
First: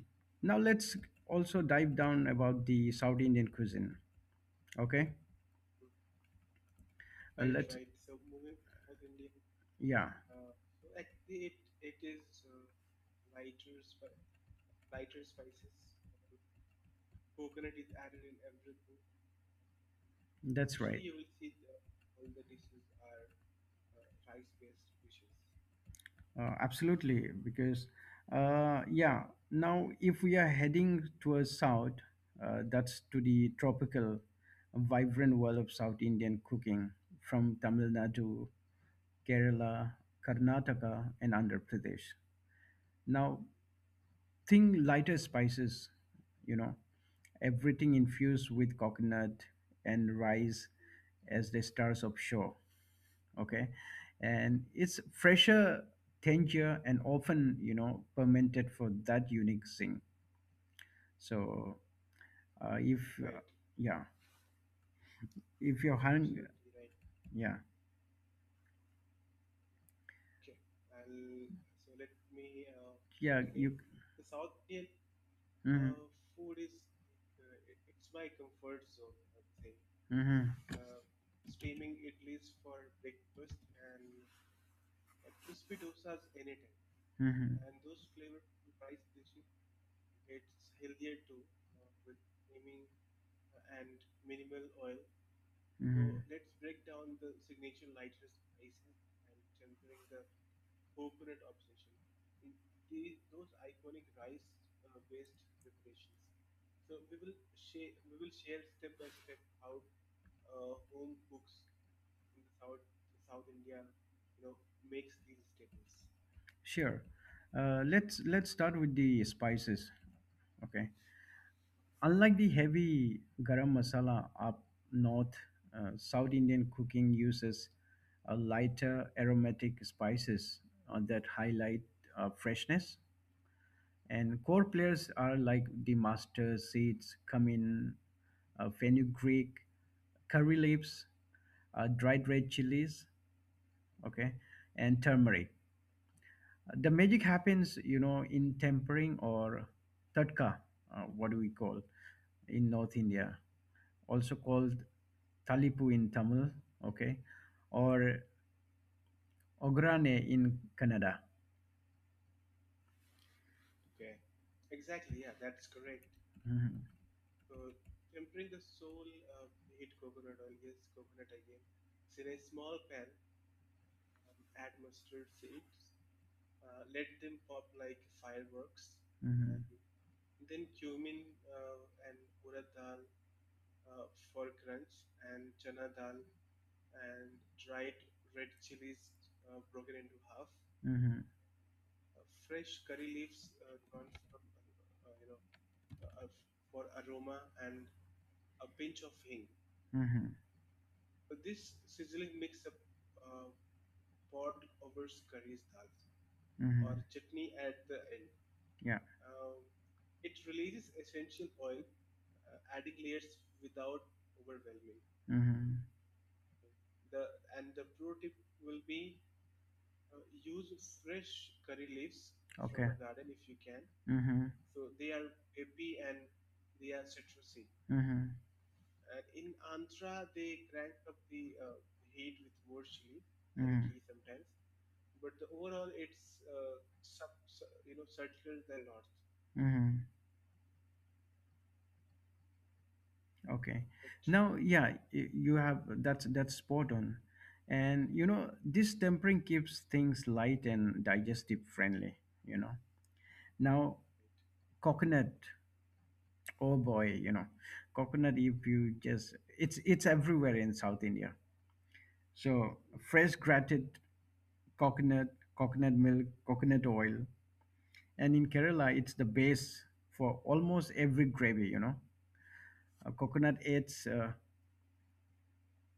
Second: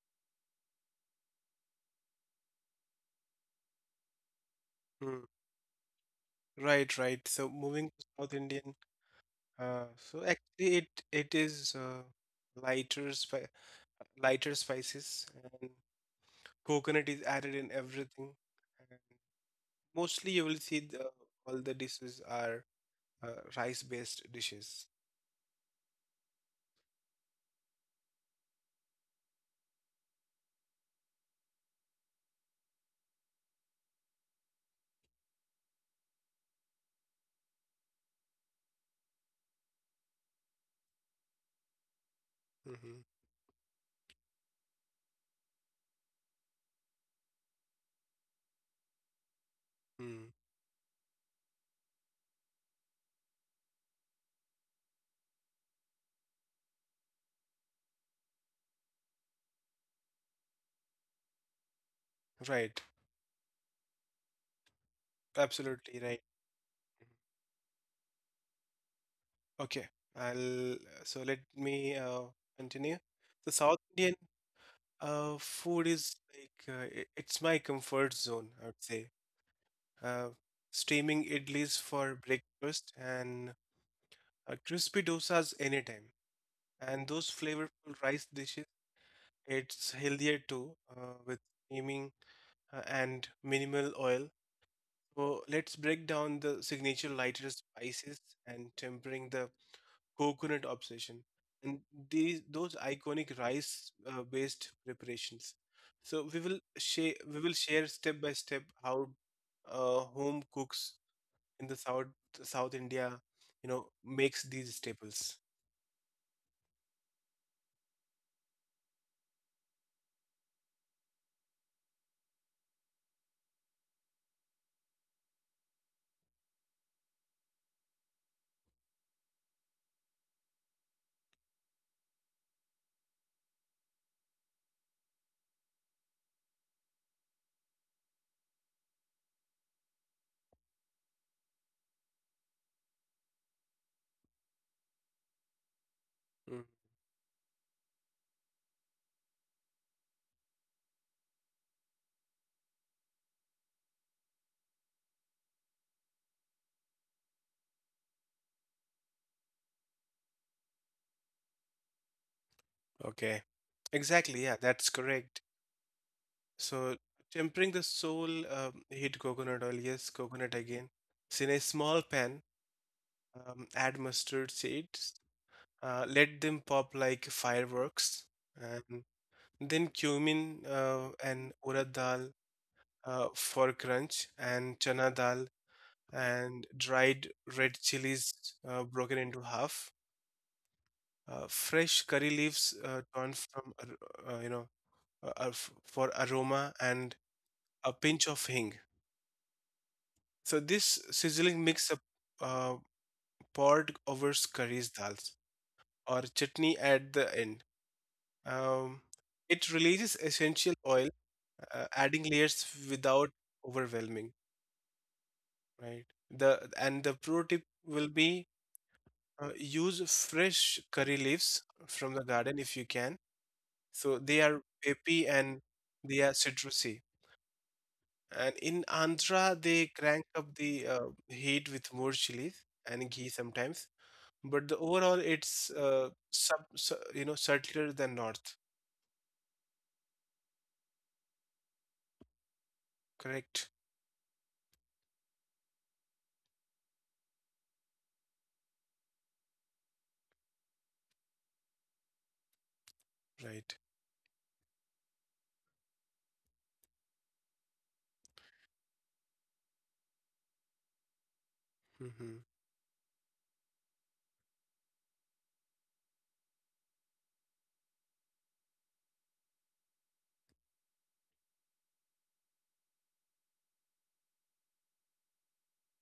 Speaker 1: now let's also dive down about the South Indian cuisine.
Speaker 2: mhm.
Speaker 1: Okay.
Speaker 2: Right. Mm, right, right. So
Speaker 1: Let's
Speaker 2: moving to South Indian.
Speaker 1: Yeah,
Speaker 2: So actually, it is lighter spi lighter spices, and coconut is added in everything. And mostly, you will see
Speaker 1: that's right.
Speaker 2: all the dishes are uh, rice-based dishes.
Speaker 1: Absolutely, because uh, yeah, now if we are heading towards south, that's to the tropical, vibrant world of South Indian cooking from Tamil Nadu, Kerala, Karnataka, and Andhra Pradesh.
Speaker 2: Mm-hmm.
Speaker 1: Now, think lighter spices, you know, everything infused with coconut and
Speaker 2: Mm.
Speaker 1: rice as the stars of show. Okay. And it's fresher, tangier, and often, you know, fermented for that unique thing. So uh,
Speaker 2: Right.
Speaker 1: if uh, yeah if you're
Speaker 2: Absolutely right.
Speaker 1: hungry. Absolutely. Yeah.
Speaker 2: Okay. I'll So let me continue.
Speaker 1: yeah
Speaker 2: The
Speaker 1: you
Speaker 2: South Indian food
Speaker 1: Mm-hmm.
Speaker 2: is like it's my comfort zone, I would say. Uh,
Speaker 1: Mm-hmm.
Speaker 2: Steaming idlis for breakfast, and crispy dosas anytime. And those
Speaker 1: Hmm.
Speaker 2: flavorful rice dishes, it's healthier too, with steaming and minimal oil. So let's break
Speaker 1: Mm-hmm.
Speaker 2: down the signature lighter spices and
Speaker 1: this
Speaker 2: tempering, the coconut obsession, and these those iconic rice based preparations. So we will share step by step how home cooks in the South India, makes these staples.
Speaker 1: Sure. Let's start with the spices. Okay. Unlike the heavy garam masala up north, South Indian cooking uses a lighter aromatic spices that highlight freshness, and core players are like the master seeds, cumin, fenugreek, curry leaves, dried red chilies, okay, and turmeric.
Speaker 2: Hmm.
Speaker 1: The magic happens, you know, in tempering or tadka, what do we call in North India, also called talipu in Tamil, okay, or ograne in Kannada.
Speaker 2: Okay. Exactly. Yeah, that's correct. So,
Speaker 1: Mhm.
Speaker 2: tempering the soul, heat coconut oil, yes, coconut again. So, in a small pan, add mustard seeds, let them pop like fireworks, and
Speaker 1: Mhm.
Speaker 2: then cumin and urad dal for crunch, and chana dal and dried red chilies broken into half,
Speaker 1: Mhm.
Speaker 2: fresh curry leaves torn from, uh, ar- for aroma, and a pinch of hing.
Speaker 1: Mhm.
Speaker 2: So this sizzling mix up uh, poured over curries, dals, or chutney
Speaker 1: Mhm.
Speaker 2: at the end. Um,
Speaker 1: Yeah.
Speaker 2: it releases essential oil, adding layers without overwhelming.
Speaker 1: Mm-hmm.
Speaker 2: Right. The pro tip will be use fresh curry leaves from the garden if you
Speaker 1: Okay. Okay.
Speaker 2: can. So they
Speaker 1: Mm-hmm.
Speaker 2: are peppy and they are citrusy.
Speaker 1: Mm-hmm.
Speaker 2: And in Andhra, they crank up the heat with more chilies and ghee sometimes,
Speaker 1: Mm-hmm.
Speaker 2: but the overall it's subtler than north,
Speaker 1: Mm-hmm.
Speaker 2: correct,
Speaker 1: Okay. Now, yeah, you have, that's spot on, and you know this tempering keeps things light and digestive friendly. You know.
Speaker 2: right.
Speaker 1: Now, coconut. Oh boy, you know, coconut. If you just, it's everywhere in South India.
Speaker 2: Hmm.
Speaker 1: So fresh grated coconut, coconut milk, coconut oil. And in Kerala it's the base for almost every gravy, you know. Coconut adds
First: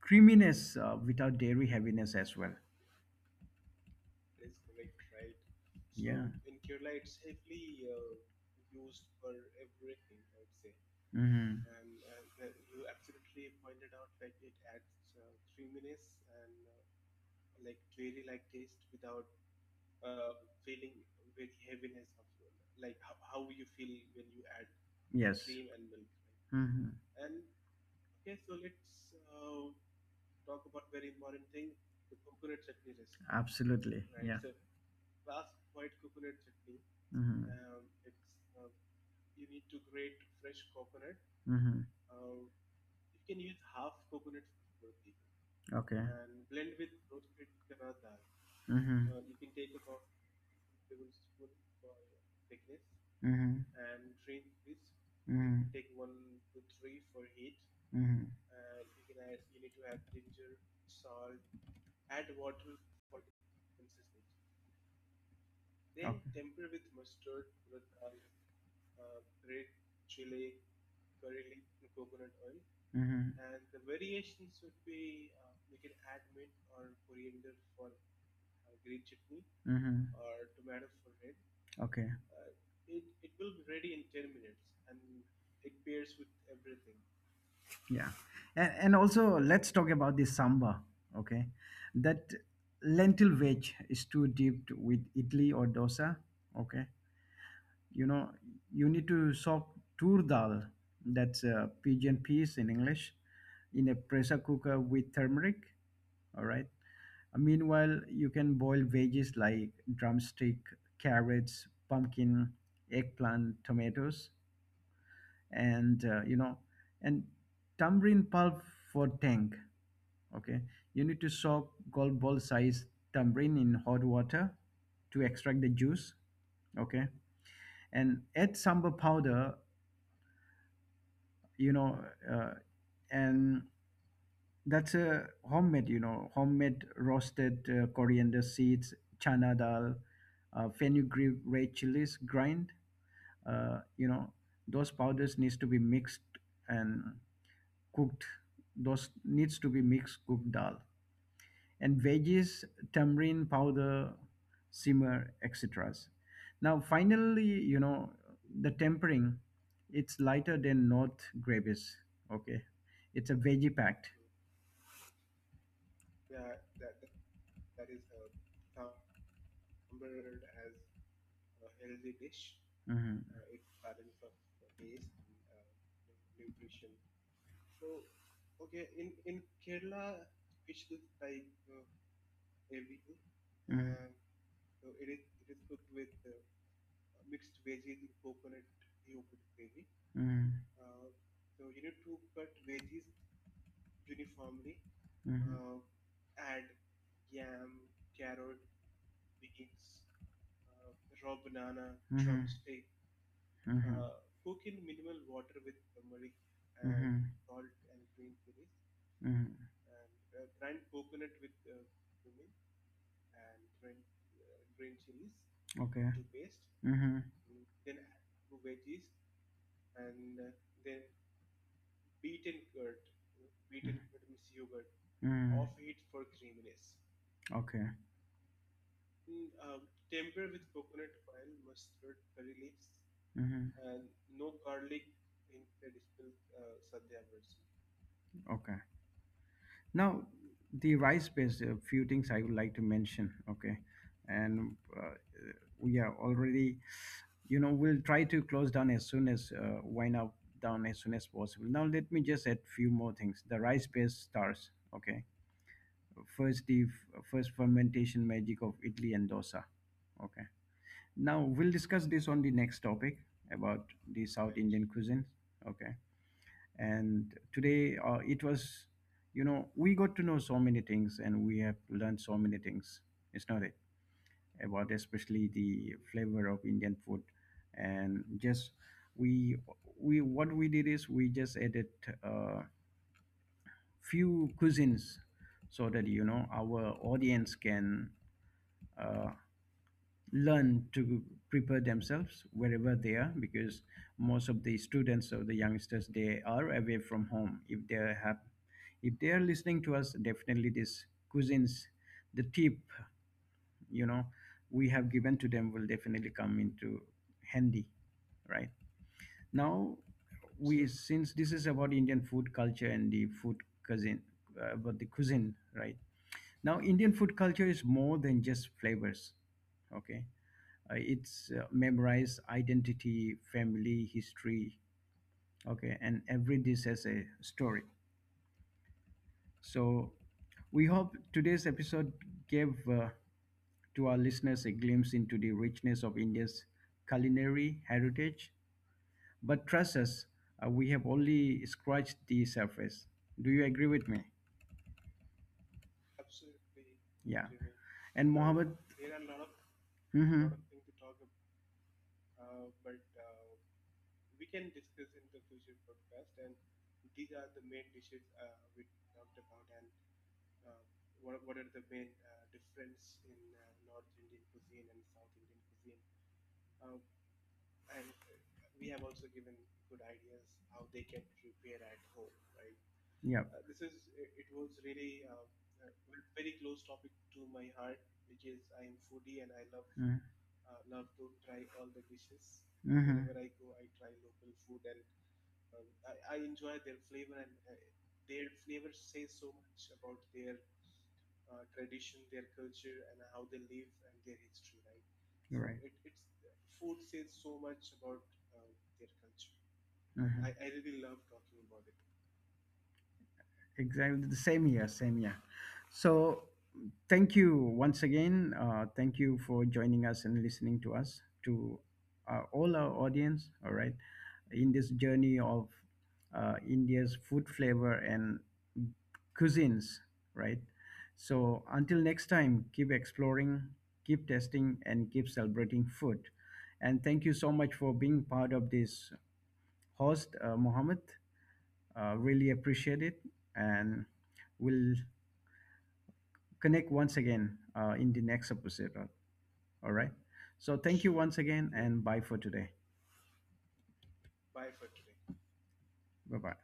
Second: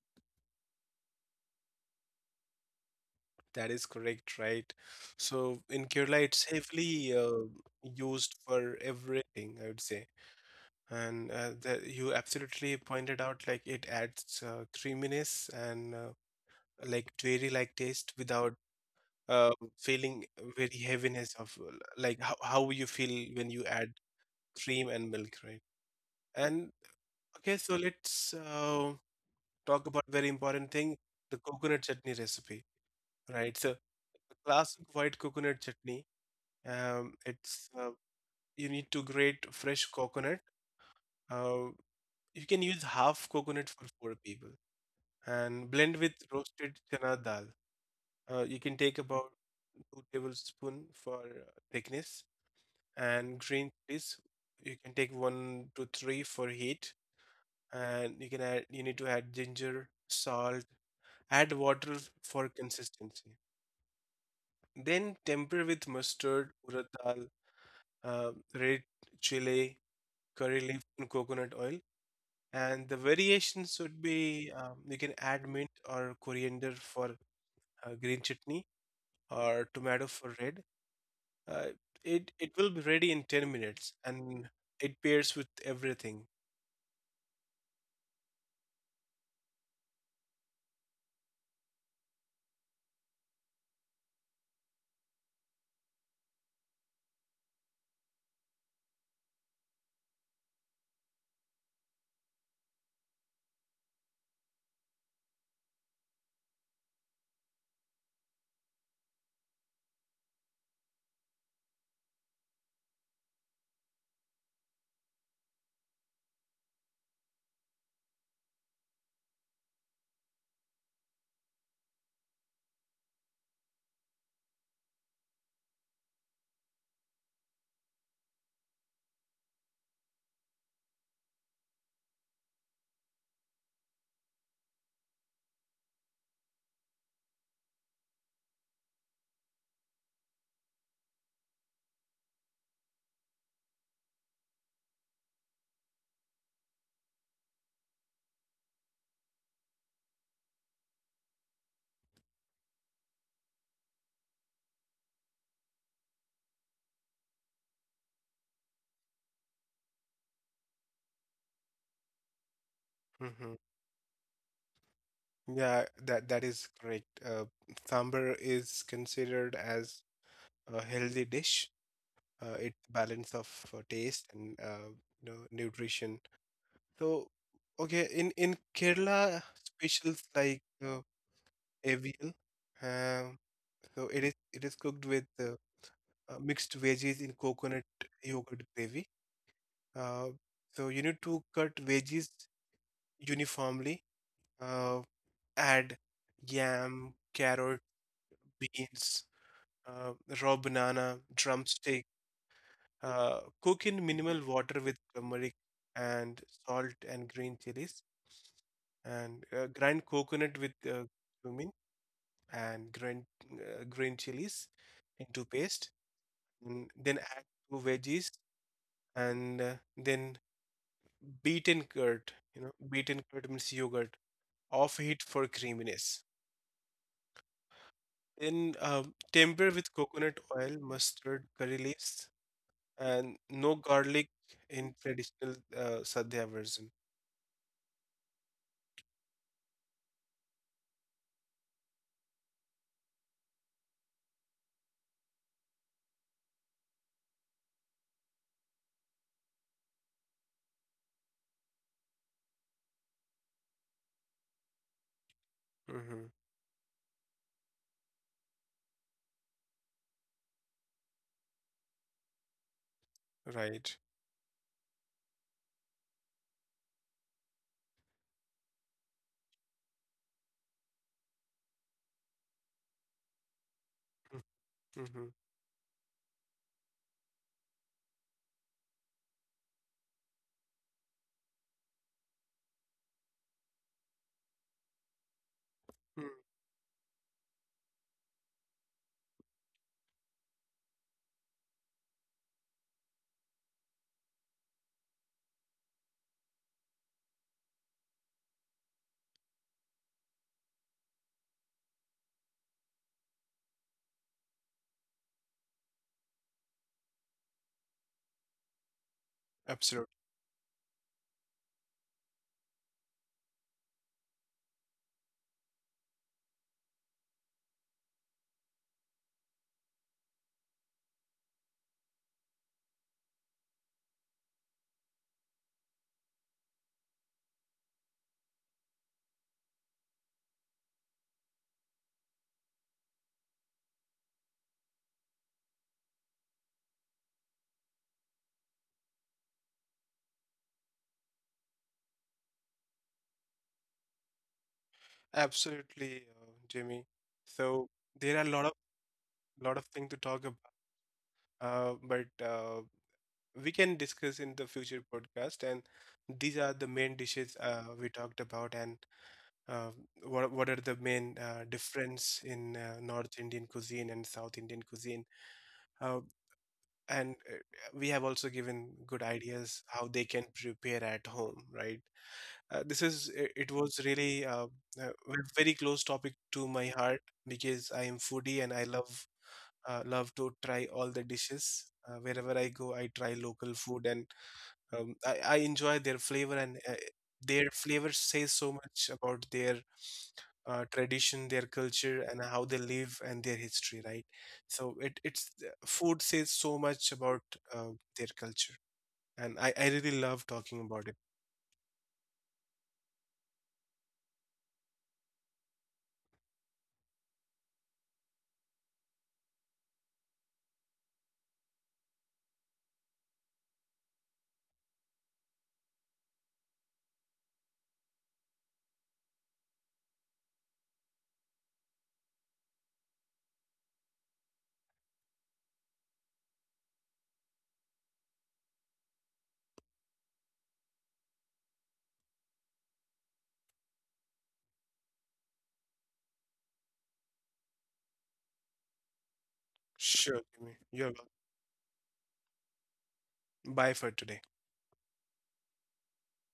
Speaker 1: creaminess without dairy heaviness as well.
Speaker 2: That is correct, right. So in Kerala
Speaker 1: Yeah.
Speaker 2: it's heavily used for everything, I would say. And
Speaker 1: Hmm.
Speaker 2: that you absolutely pointed out, like it adds creaminess and like dairy like taste without uh, feeling very heaviness of like how you feel when you add cream and milk,
Speaker 1: Yes.
Speaker 2: right? And
Speaker 1: Hmm.
Speaker 2: okay, so let's talk about very important thing, the coconut chutney recipe, right? So
Speaker 1: Absolutely.
Speaker 2: the
Speaker 1: Yeah.
Speaker 2: classic white coconut chutney.
Speaker 1: Hmm.
Speaker 2: It's you need to grate fresh coconut. Uh,
Speaker 1: Hmm.
Speaker 2: you can use half coconut for four people and blend
Speaker 1: Okay.
Speaker 2: with roasted chana dal. You can take
Speaker 1: Hmm. A.
Speaker 2: about 2 tablespoon for thickness, and
Speaker 1: Hmm.
Speaker 2: green
Speaker 1: Right.
Speaker 2: chilies. You can take one
Speaker 1: Hmm.
Speaker 2: to three for heat, and you
Speaker 1: Hmm.
Speaker 2: can add. You need to add ginger, salt, add water for consistency. Then temper with
Speaker 1: Okay.
Speaker 2: mustard, urad dal, red chili, curry leaf, and coconut oil. And the variations would be, you can add mint or coriander for green chutney, or tomato
Speaker 1: Mm-hmm.
Speaker 2: for red. Uh,
Speaker 1: Okay.
Speaker 2: it will be ready in 10 minutes and it pairs with everything.
Speaker 1: Yeah. And also, let's talk about the samba, okay? That lentil veg is too dipped with idli or dosa, okay? You know, you need to soak tur dal, that's a pigeon peas in English, in a pressure cooker with turmeric, all right? Meanwhile, you can boil veggies like drumstick, carrots, pumpkin, eggplant, tomatoes, and, uh, you know, and tamarind pulp for tang. Okay. You need to soak golf ball size tamarind in hot water to extract the juice. Okay. And add sambal powder, you know, uh, and that's a homemade, you know, homemade roasted coriander seeds, chana dal, fenugreek, red chilies grind. Uh, you know, those powders needs to be mixed and cooked. Those needs to be mixed cooked dal, and veggies, tamarind powder, simmer, etc. Now, finally, you know, the tempering, it's lighter than North gravies. Okay. It's a
Speaker 2: Hmm.
Speaker 1: veggie packed.
Speaker 2: Yeah, that is correct. Sambar is considered as a healthy dish. It
Speaker 1: Hmm.
Speaker 2: balance of taste and nutrition. So, okay, in Kerala, specials like avial. Um,
Speaker 1: Hmm.
Speaker 2: so it is cooked with mixed veggies in coconut yogurt gravy. Uh,
Speaker 1: Hmm.
Speaker 2: so you need to cut veggies uniformly. Uh,
Speaker 1: Hmm.
Speaker 2: Add yam, carrot, beans, uh, raw banana, drumstick.
Speaker 1: Hmm.
Speaker 2: Cook in
Speaker 1: Hmm.
Speaker 2: minimal water with turmeric and salt
Speaker 1: Hmm.
Speaker 2: and green chilies, and
Speaker 1: Hmm.
Speaker 2: grind coconut with cumin, and grind green chilies into paste,
Speaker 1: Okay.
Speaker 2: and
Speaker 1: Hmm.
Speaker 2: then add two veggies and then beaten curd, beaten curd means yogurt, off heat for
Speaker 1: Hmm.
Speaker 2: creaminess.
Speaker 1: Okay.
Speaker 2: Then temper with coconut oil, mustard, curry leaves, and no
Speaker 1: Hmm.
Speaker 2: garlic, in traditional sadhya version.
Speaker 1: Okay. Now, the rice-based few things I would like to mention. Okay, and we are already, you know, we'll try to close down as soon as possible. Now, let me just add few more things. The rice-based stars. Okay,
Speaker 2: Hmm,
Speaker 1: first first fermentation magic of Italy and dosa. Okay, now we'll discuss this on the next topic about
Speaker 2: right.
Speaker 1: the South Indian cuisine. Okay, and today it was, you know, we got to know so many things and we have learned so many things. It's not it about,
Speaker 2: Mm-hmm.
Speaker 1: especially the flavor of Indian food. And just, we we what we did is we just added uh, few cuisines so that, you know, our audience can uh, learn to prepare themselves wherever they are, because most of the students or the youngsters, they are away from home. If they have, if they are listening to us, definitely this cuisines, the tip, you know, we have given to them will definitely come into handy, right? Now,
Speaker 2: Absolutely,
Speaker 1: we, since this is about Indian food culture and the food cuisine, about the cuisine, right? Now Indian food culture is more than just flavors. Okay. It's memorize identity, family, history. Okay, and every dish has a story. So we hope today's episode gave to our listeners a glimpse into the richness of India's culinary heritage, but trust us, we have only scratched the surface. Do you agree with me?
Speaker 2: absolutely, Jimmy.
Speaker 1: Yeah.
Speaker 2: So
Speaker 1: And
Speaker 2: there are a lot of
Speaker 1: Mohammed.
Speaker 2: things to talk,
Speaker 1: Mhm.
Speaker 2: but we can discuss in the future podcast. And these are the main dishes we talked about, and uh, what are the main difference in North Indian cuisine and South Indian cuisine. Uh, and we have also given good ideas how they can prepare at home, right?
Speaker 1: Yeah.
Speaker 2: It was really a very close topic to my heart, because I am foodie and I love
Speaker 1: Mhm.
Speaker 2: to try all the dishes. Wherever I go, I
Speaker 1: Mhm.
Speaker 2: try local food, and I enjoy their flavor, and their flavor says so much about their tradition, their culture, and how they live and their history, right? So it it's
Speaker 1: Right.
Speaker 2: food says so much about uh, their culture, and I really love
Speaker 1: Mhm.
Speaker 2: talking about it.
Speaker 1: Exactly the same here, same here. So thank you once again. Thank you for joining us and listening to us, to all our audience. All right, in this journey of India's food, flavor, and cuisines, right? So until next time, keep exploring, keep testing, and keep celebrating food. And thank you so much for being part of this host, Mohammed. Really appreciate it, and we'll connect once again in the next episode. All right.
Speaker 2: Sure,
Speaker 1: So
Speaker 2: Jimmy.
Speaker 1: thank you
Speaker 2: You're welcome.
Speaker 1: once again, and bye for today.
Speaker 2: Bye for today.
Speaker 1: Bye bye.